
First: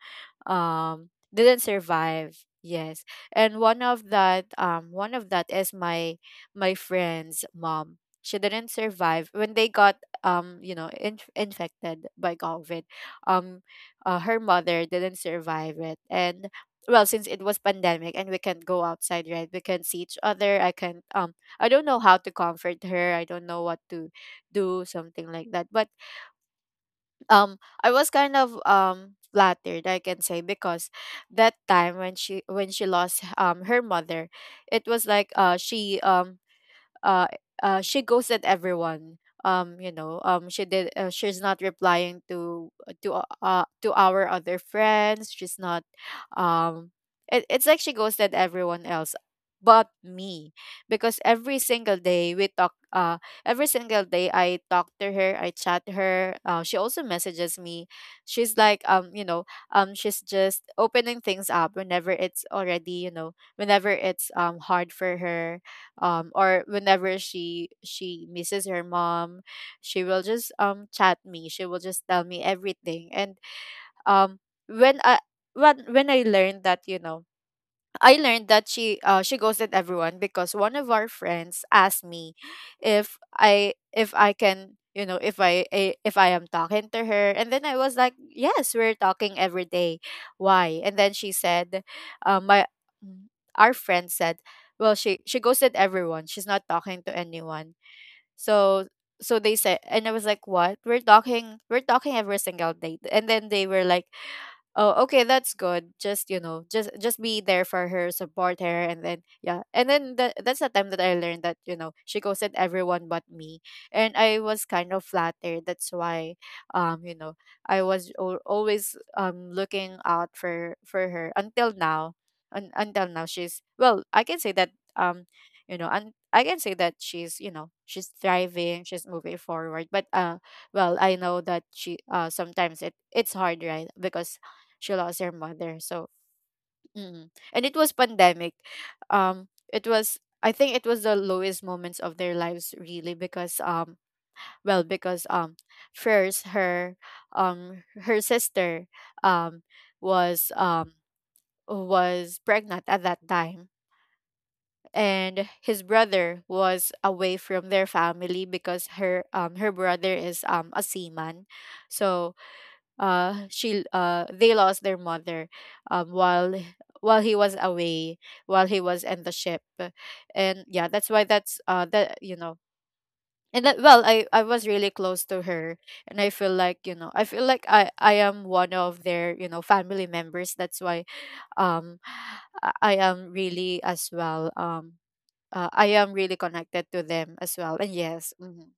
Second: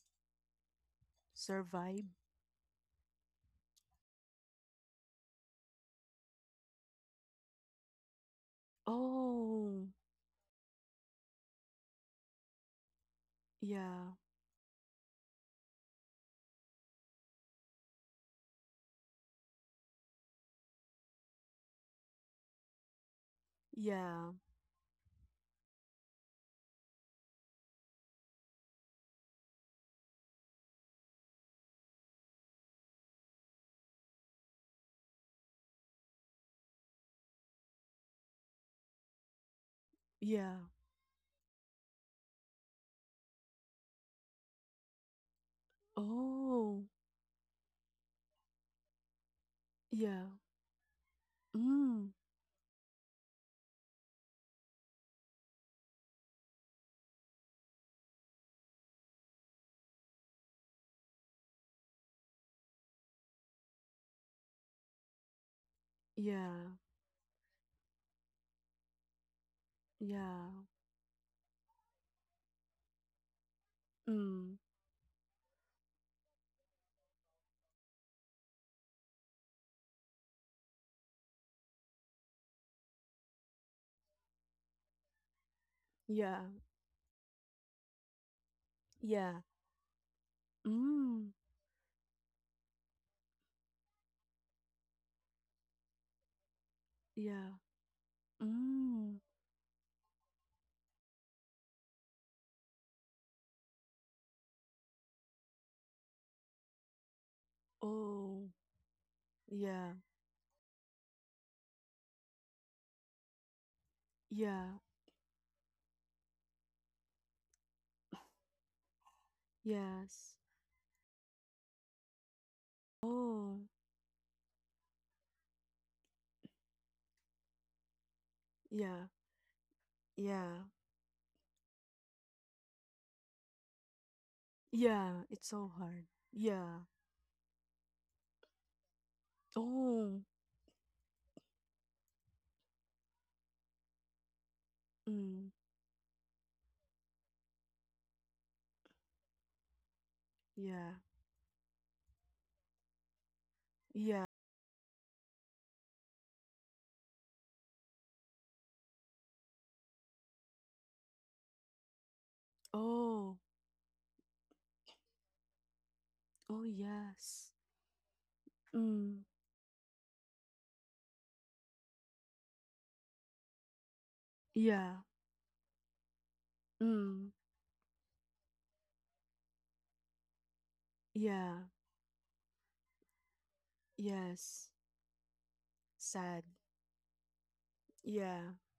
S1: um didn't
S2: Survive.
S1: survive, yes. And one of that, um one of that is my, my friend's mom. She didn't survive when they
S2: Oh,
S1: got, um you know in infected by COVID. um
S2: yeah.
S1: uh, Her mother didn't survive it. And well, since it was pandemic, and we can't go outside, right, we can't see each other, i can't um I don't know how to comfort her, I don't know what to
S2: Yeah,
S1: do, something like that. But um I was kind of um flattered, I can say, because that time, when she, when she lost um her mother, it was like uh she um uh uh she goes at everyone, um you know um
S2: yeah.
S1: she did, uh, she's not replying to, to uh uh, to our other friends, she's not,
S2: Oh,
S1: um it, it's like she goes at everyone else but
S2: yeah.
S1: me. Because every single
S2: Mm,
S1: day we talk, uh every single day I talk to her, I chat her, uh, she also messages me. She's like, um you know um she's just opening things up, whenever it's already, you know, whenever it's um hard for her, um or
S2: yeah,
S1: whenever she she misses her mom, she will just
S2: yeah.
S1: um chat me, she will just tell me everything. And um
S2: Mm,
S1: when i when when i learned that, you know, I learned that she, uh, she ghosted everyone, because one of our friends asked me if I if I can, you know, if I I- if I
S2: yeah,
S1: am talking to her. And then I was like, yes, we're talking
S2: yeah.
S1: every day, why? And then she
S2: Mm,
S1: said, uh, my mm, our friend said, well, she she ghosted everyone, she's not talking to
S2: yeah.
S1: anyone. So,
S2: Mm.
S1: so they said. And I was like, what, we're talking, we're talking every single day. And then they were like, oh, okay, that's good. Just, you know, just just be there for her,
S2: Oh,
S1: support her, and then yeah. And
S2: yeah,
S1: then the, that's the time that I learned that, you know, she ghosted everyone but me. And I was
S2: yeah,
S1: kind of flattered. That's why, um, you know, I was al always um looking out
S2: yes.
S1: for for her until now. Un- until now,
S2: Oh,
S1: she's, well, I can say that, um, you know, and I can say that she's, you know, she's thriving, she's
S2: yeah,
S1: moving forward, but uh
S2: yeah,
S1: well, I know that she, uh sometimes it it's hard, right, because she
S2: yeah.
S1: lost her
S2: It's so
S1: mother.
S2: hard.
S1: So
S2: Yeah.
S1: mm. And it was pandemic. Um it was,
S2: Oh,
S1: I think it was the lowest moments of their lives, really, because um well, because
S2: mm,
S1: um first her, um her sister, um was
S2: yeah,
S1: um was pregnant at that time.
S2: yeah.
S1: And his brother was away from their family, because her, um her brother is um a seaman. So
S2: Oh,
S1: uh she uh they lost their mother um while
S2: oh,
S1: while he
S2: yes.
S1: was away, while he was
S2: Mm,
S1: in the ship. And yeah, that's why, that's uh that, you know, and that, well, i i was really
S2: yeah,
S1: close to her, and I feel like, you know, I
S2: mm,
S1: feel like i i am one of their, you know, family members. That's why,
S2: yeah,
S1: um i I am really as well,
S2: yes.
S1: um uh, I am really
S2: Sad.
S1: connected to them as well. And yes,
S2: Yeah.
S1: mhm.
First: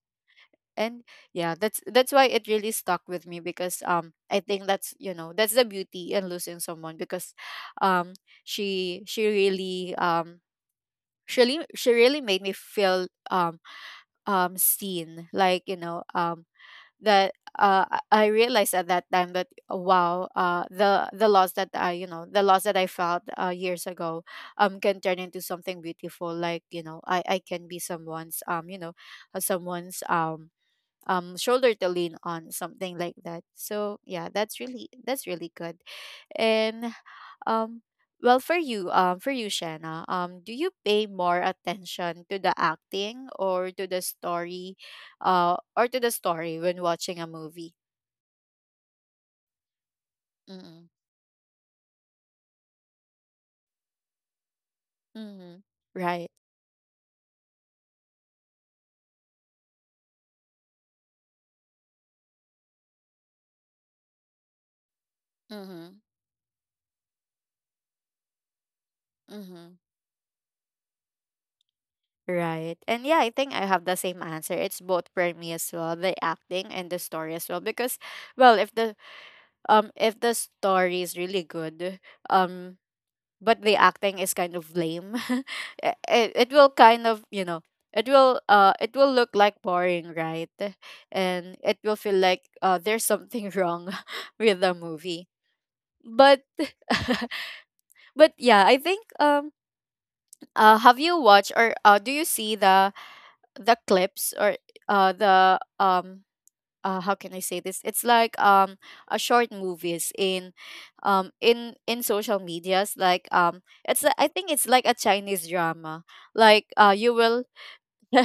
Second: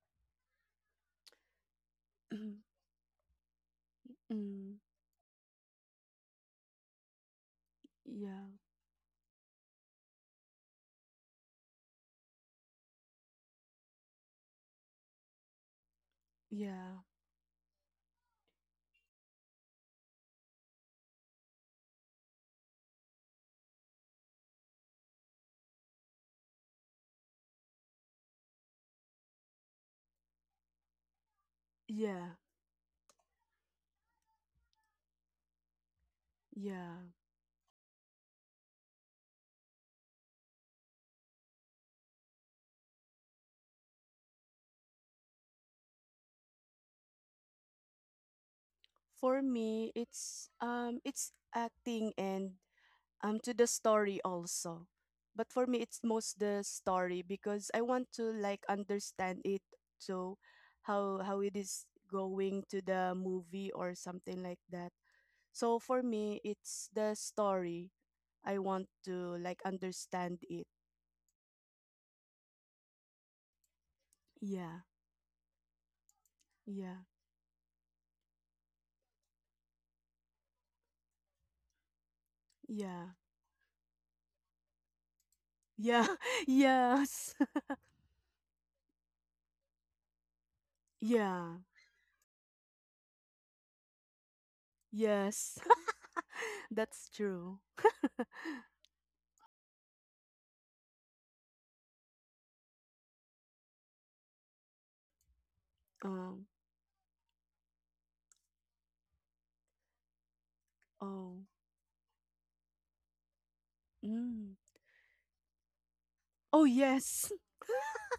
S1: And yeah, that's that's why it
S2: Mhm,
S1: really stuck with me, because um I think
S2: mm,
S1: that's, you know, that's the beauty in losing someone. Because um
S2: yeah,
S1: she she really, um she really, she really made me feel, um um seen, like, you know, um
S2: yeah,
S1: that uh i I realized at that time that, uh, wow, uh the the loss that I, you know, the loss that I felt uh years ago, um can turn into something beautiful. Like, you know, i i can be someone's, um you know uh, someone's, um um shoulder to lean
S2: yeah,
S1: on, something like that. So yeah, that's really, that's really good. And
S2: yeah.
S1: um well, for you, um for you, Shanna, um do you pay more attention to the acting or to the story, uh or to the story when watching a movie?
S2: For me, it's
S1: Mm-hmm.
S2: um, it's acting and um, to the story also. But
S1: Mm-hmm.
S2: for me, it's
S1: Right.
S2: most the story because I want to like understand it. So, how how it is going to the movie or something like that. So
S1: Mm-hmm.
S2: for me, it's the story. I want to like
S1: Mm-hmm.
S2: understand it.
S1: Right. And yeah, I think I have the same answer. It's
S2: Yeah,
S1: both for me as well, the acting and the
S2: yeah,
S1: story as well. Because, well, if the, um if the story is really good, um
S2: yeah,
S1: but the acting is kind of lame, [laughs] it,
S2: yeah,
S1: it it
S2: [laughs]
S1: will kind of,
S2: yes.
S1: you know, it will, uh it will look like boring, right? And
S2: Yeah.
S1: it will feel like, uh there's something wrong [laughs] with the movie.
S2: Yes.
S1: but
S2: [laughs] That's true.
S1: but yeah, I think, um uh have you watched, or uh do you see the the clips, or uh the um
S2: Um.
S1: uh how can I say this? It's like, um a short movies in, um
S2: Oh.
S1: in in social medias, like, um it's a- I think
S2: Mm.
S1: it's like a Chinese drama.
S2: Oh
S1: Like uh you
S2: yes.
S1: will
S2: [laughs]
S1: [laughs]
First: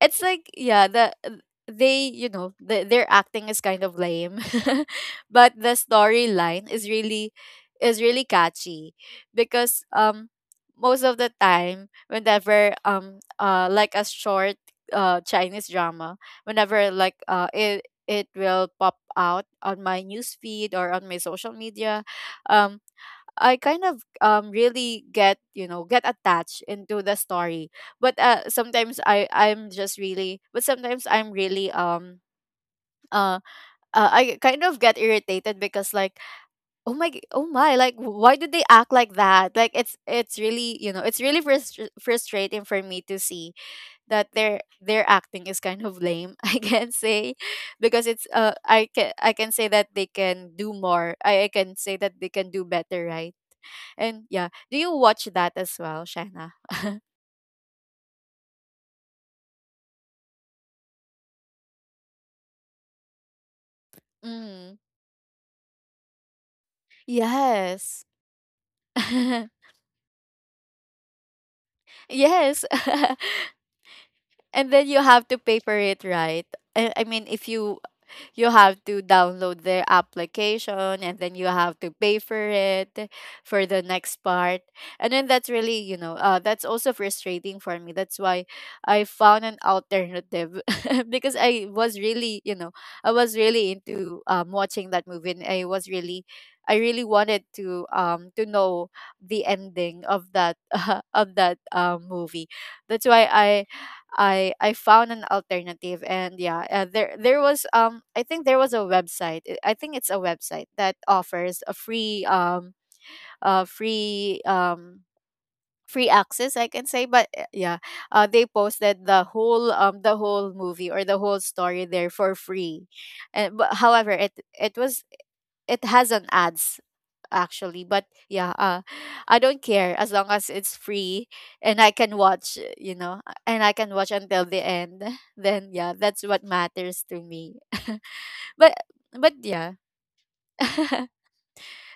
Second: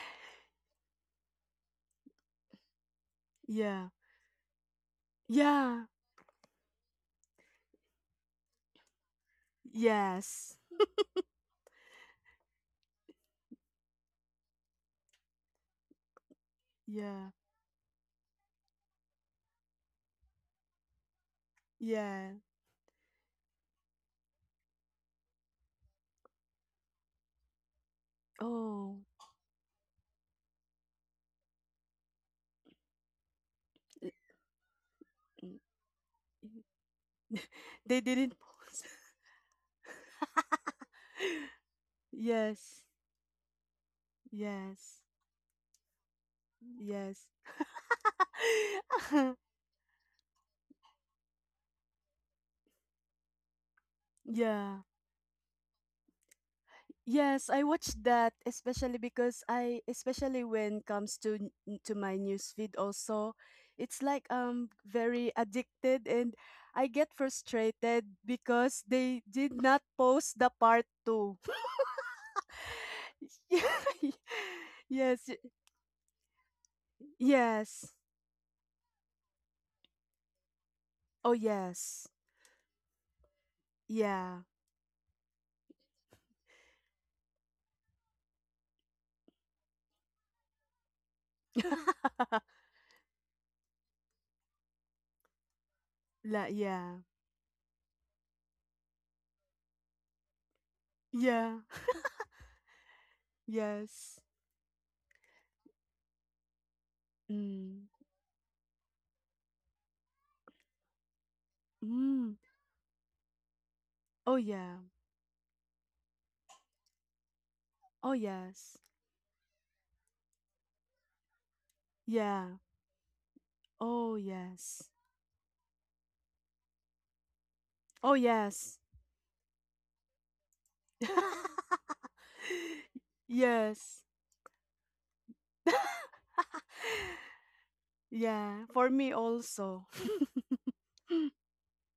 S1: it's like yeah the uh, they you know the, their acting is kind
S2: Yeah.
S1: of lame [laughs] but the
S2: Yeah.
S1: storyline is really is really catchy because um
S2: Yes.
S1: most of the time whenever um uh like a short uh Chinese drama whenever like
S2: Yeah.
S1: uh it it will pop out on my news feed or on my social media.
S2: Yeah.
S1: um I kind of um really get you know get attached into the story, but uh
S2: Oh.
S1: sometimes I I'm just really but sometimes I'm really um uh, uh
S2: It-
S1: I kind of get
S2: mm,
S1: irritated because like
S2: mm.
S1: oh my g- oh my, like
S2: They didn't
S1: why do they
S2: post.
S1: act like that? Like it's it's really,
S2: [laughs]
S1: you know, it's really frustr- frustrating for
S2: Yes.
S1: me to see that their
S2: Yes.
S1: their acting is kind of lame, [laughs] I can
S2: Yes.
S1: say. Because it's uh i can i
S2: [laughs]
S1: can say that they can do more. i, I can say that they can do better, right? And yeah, do
S2: Yeah.
S1: you watch that as well, Shaina? [laughs]
S2: Yes, I watched that especially because I especially when comes to n- to my newsfeed also, it's like um
S1: Mm.
S2: very addicted and I get
S1: Yes.
S2: frustrated because they did
S1: [laughs]
S2: not post the part two.
S1: Yes.
S2: [laughs] Yeah.
S1: [laughs] And then you
S2: Yes.
S1: have
S2: Y-
S1: to pay for it, right? I, I mean, if you
S2: yes.
S1: you have to download their application and
S2: Oh
S1: then you have to
S2: yes.
S1: pay for it for the next
S2: Yeah.
S1: part. And then that's really, you know, uh, that's also frustrating for me. That's why I found an alternative [laughs] because I was really,
S2: [laughs]
S1: you know, I was really into, um, watching that movie, and I was really,
S2: La
S1: I
S2: yeah.
S1: really wanted to um to know the ending of that [laughs] of
S2: Yeah.
S1: that um movie. That's why I
S2: Yes.
S1: I I found an alternative. And yeah, uh, there there was,
S2: Mm.
S1: um I think there was a website. I I think it's a website that offers a free
S2: Mm.
S1: um uh
S2: Oh
S1: free
S2: yeah.
S1: um free access, I can say. But uh, yeah,
S2: Oh
S1: uh they
S2: yes.
S1: posted the whole um the whole movie or the whole story there for
S2: Yeah.
S1: free. And but however
S2: Oh
S1: it it
S2: yes.
S1: was, it has an ads actually. But
S2: Oh,
S1: yeah,
S2: yes.
S1: uh I don't care, as long as it's free and I
S2: [laughs]
S1: can watch you know and I can
S2: Yes.
S1: watch until the end. [laughs] Then yeah, that's what matters to me. [laughs]
S2: Yeah,
S1: but
S2: for me
S1: but yeah,
S2: also.
S1: [laughs]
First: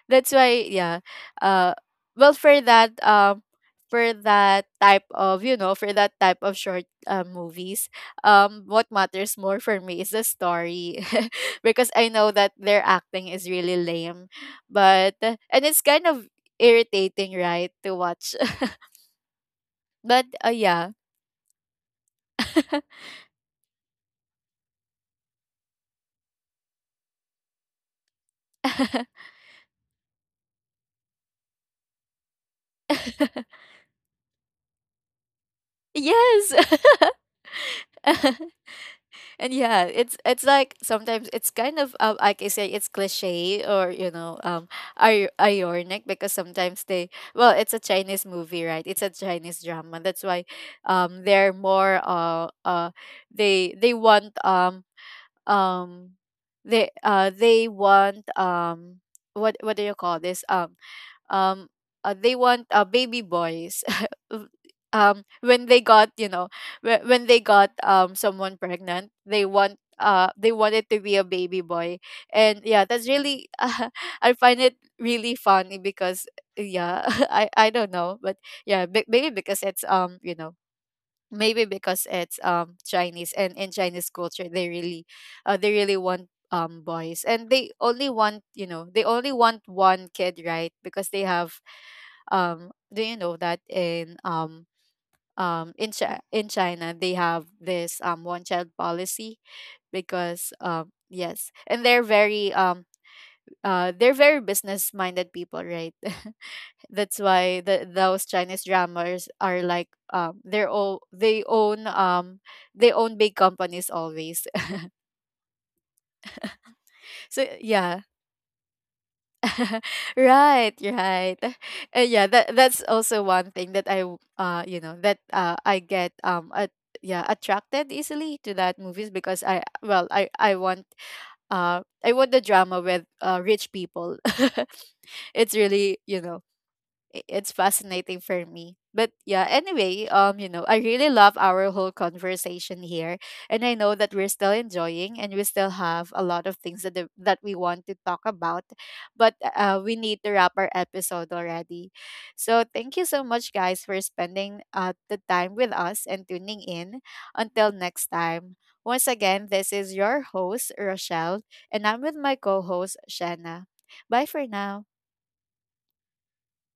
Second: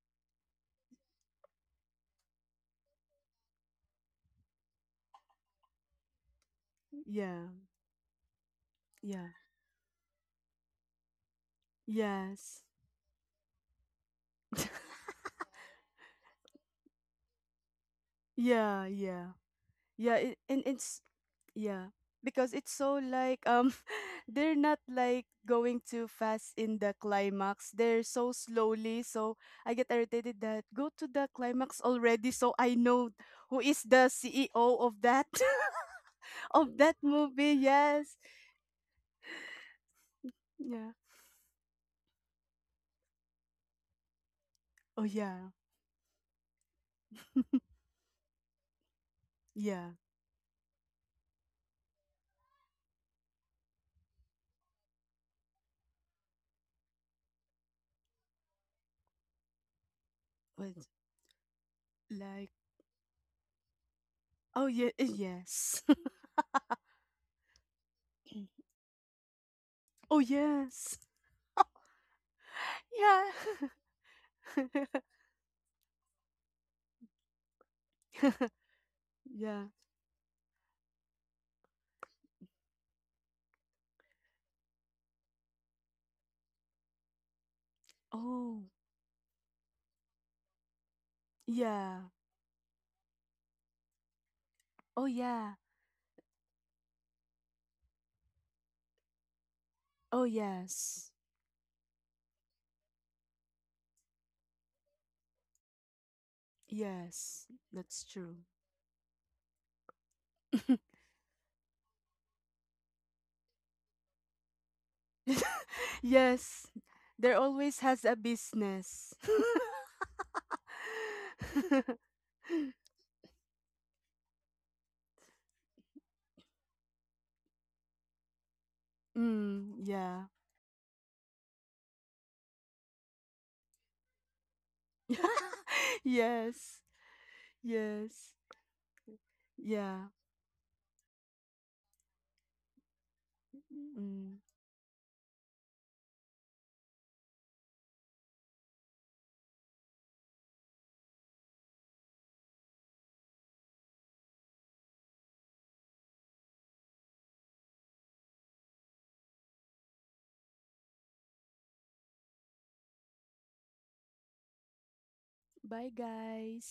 S1: that's why. Yeah, uh well, for that um for that type of, you know, for that type of short
S2: [laughs]
S1: uh,
S2: Yeah,
S1: movies, um what
S2: yeah.
S1: matters more for me is the story. [laughs] Because I know that
S2: Yes.
S1: their acting is really lame,
S2: [laughs]
S1: but and it's kind of irritating, right, to watch.
S2: Yeah, yeah.
S1: [laughs]
S2: Yeah,
S1: But
S2: it,
S1: uh,
S2: and
S1: yeah.
S2: it's yeah, because it's
S1: [laughs]
S2: so like um [laughs] they're not like going too fast in the climax. They're so slowly, so I get irritated that go to the climax already so I know who is the C E O of that [laughs] of
S1: Yes.
S2: that movie. Yes.
S1: [laughs] And yeah, it's it's like
S2: Yeah.
S1: sometimes it's kind of um, like I say, it's cliche or, you know, um
S2: Oh
S1: ir-
S2: yeah.
S1: ironic, because sometimes they, well, it's a Chinese movie, right? It's a Chinese
S2: Yeah,
S1: drama, that's why um they're more uh uh they they want um um they uh they want, um what what do you call this,
S2: but
S1: um um uh, they
S2: like,
S1: want, uh, baby boys.
S2: oh
S1: [laughs]
S2: yeah, eh,
S1: um when they
S2: yes,
S1: got, you know, whe- when they got um someone
S2: [laughs]
S1: pregnant, they want,
S2: oh
S1: uh they wanted to
S2: yes,
S1: be a baby boy. And yeah, that's really [laughs]
S2: yeah,
S1: uh, I find it really funny because yeah. [laughs] i i don't know, but
S2: [laughs]
S1: yeah, b- maybe because
S2: yeah,
S1: it's um you know maybe because it's um Chinese, and in Chinese culture they really, uh, they really want um boys, and they only want,
S2: oh
S1: you know, they only want one kid, right? Because they have,
S2: yeah,
S1: um do you know that in um
S2: oh yeah,
S1: um in Chi in China they have this um one child policy?
S2: oh
S1: Because um
S2: yes,
S1: yes, and they're very um uh they're very business minded people, right? [laughs] That's
S2: yes,
S1: why the
S2: that's
S1: those
S2: true.
S1: Chinese dramas are like, um they're all, they own, um they own big companies always.
S2: [laughs] Yes,
S1: [laughs]
S2: there
S1: So
S2: always
S1: yeah.
S2: has a business.
S1: [laughs] Right, right. [laughs]
S2: [laughs]
S1: Uh, yeah, that that's also one thing that I w- uh you know, that uh I get um at, yeah, attracted easily to that movies, because I,
S2: Mm,
S1: well,
S2: yeah,
S1: I I want, uh I want the drama with uh rich people. [laughs] It's really,
S2: [laughs]
S1: you know,
S2: yes,
S1: i- it's fascinating
S2: yes,
S1: for me. But yeah, anyway,
S2: yeah.
S1: um, you know, I really love our whole conversation here, and I know that we're
S2: Mm.
S1: still enjoying, and we still have a lot of things that the- that we want to talk about, but uh, we need to wrap our episode already. So thank you so much, guys, for spending uh the time with us and tuning in. Until next time, once again, this is your host Rochelle, and I'm with my co-host Shanna. Bye for now.
S2: Bye, guys.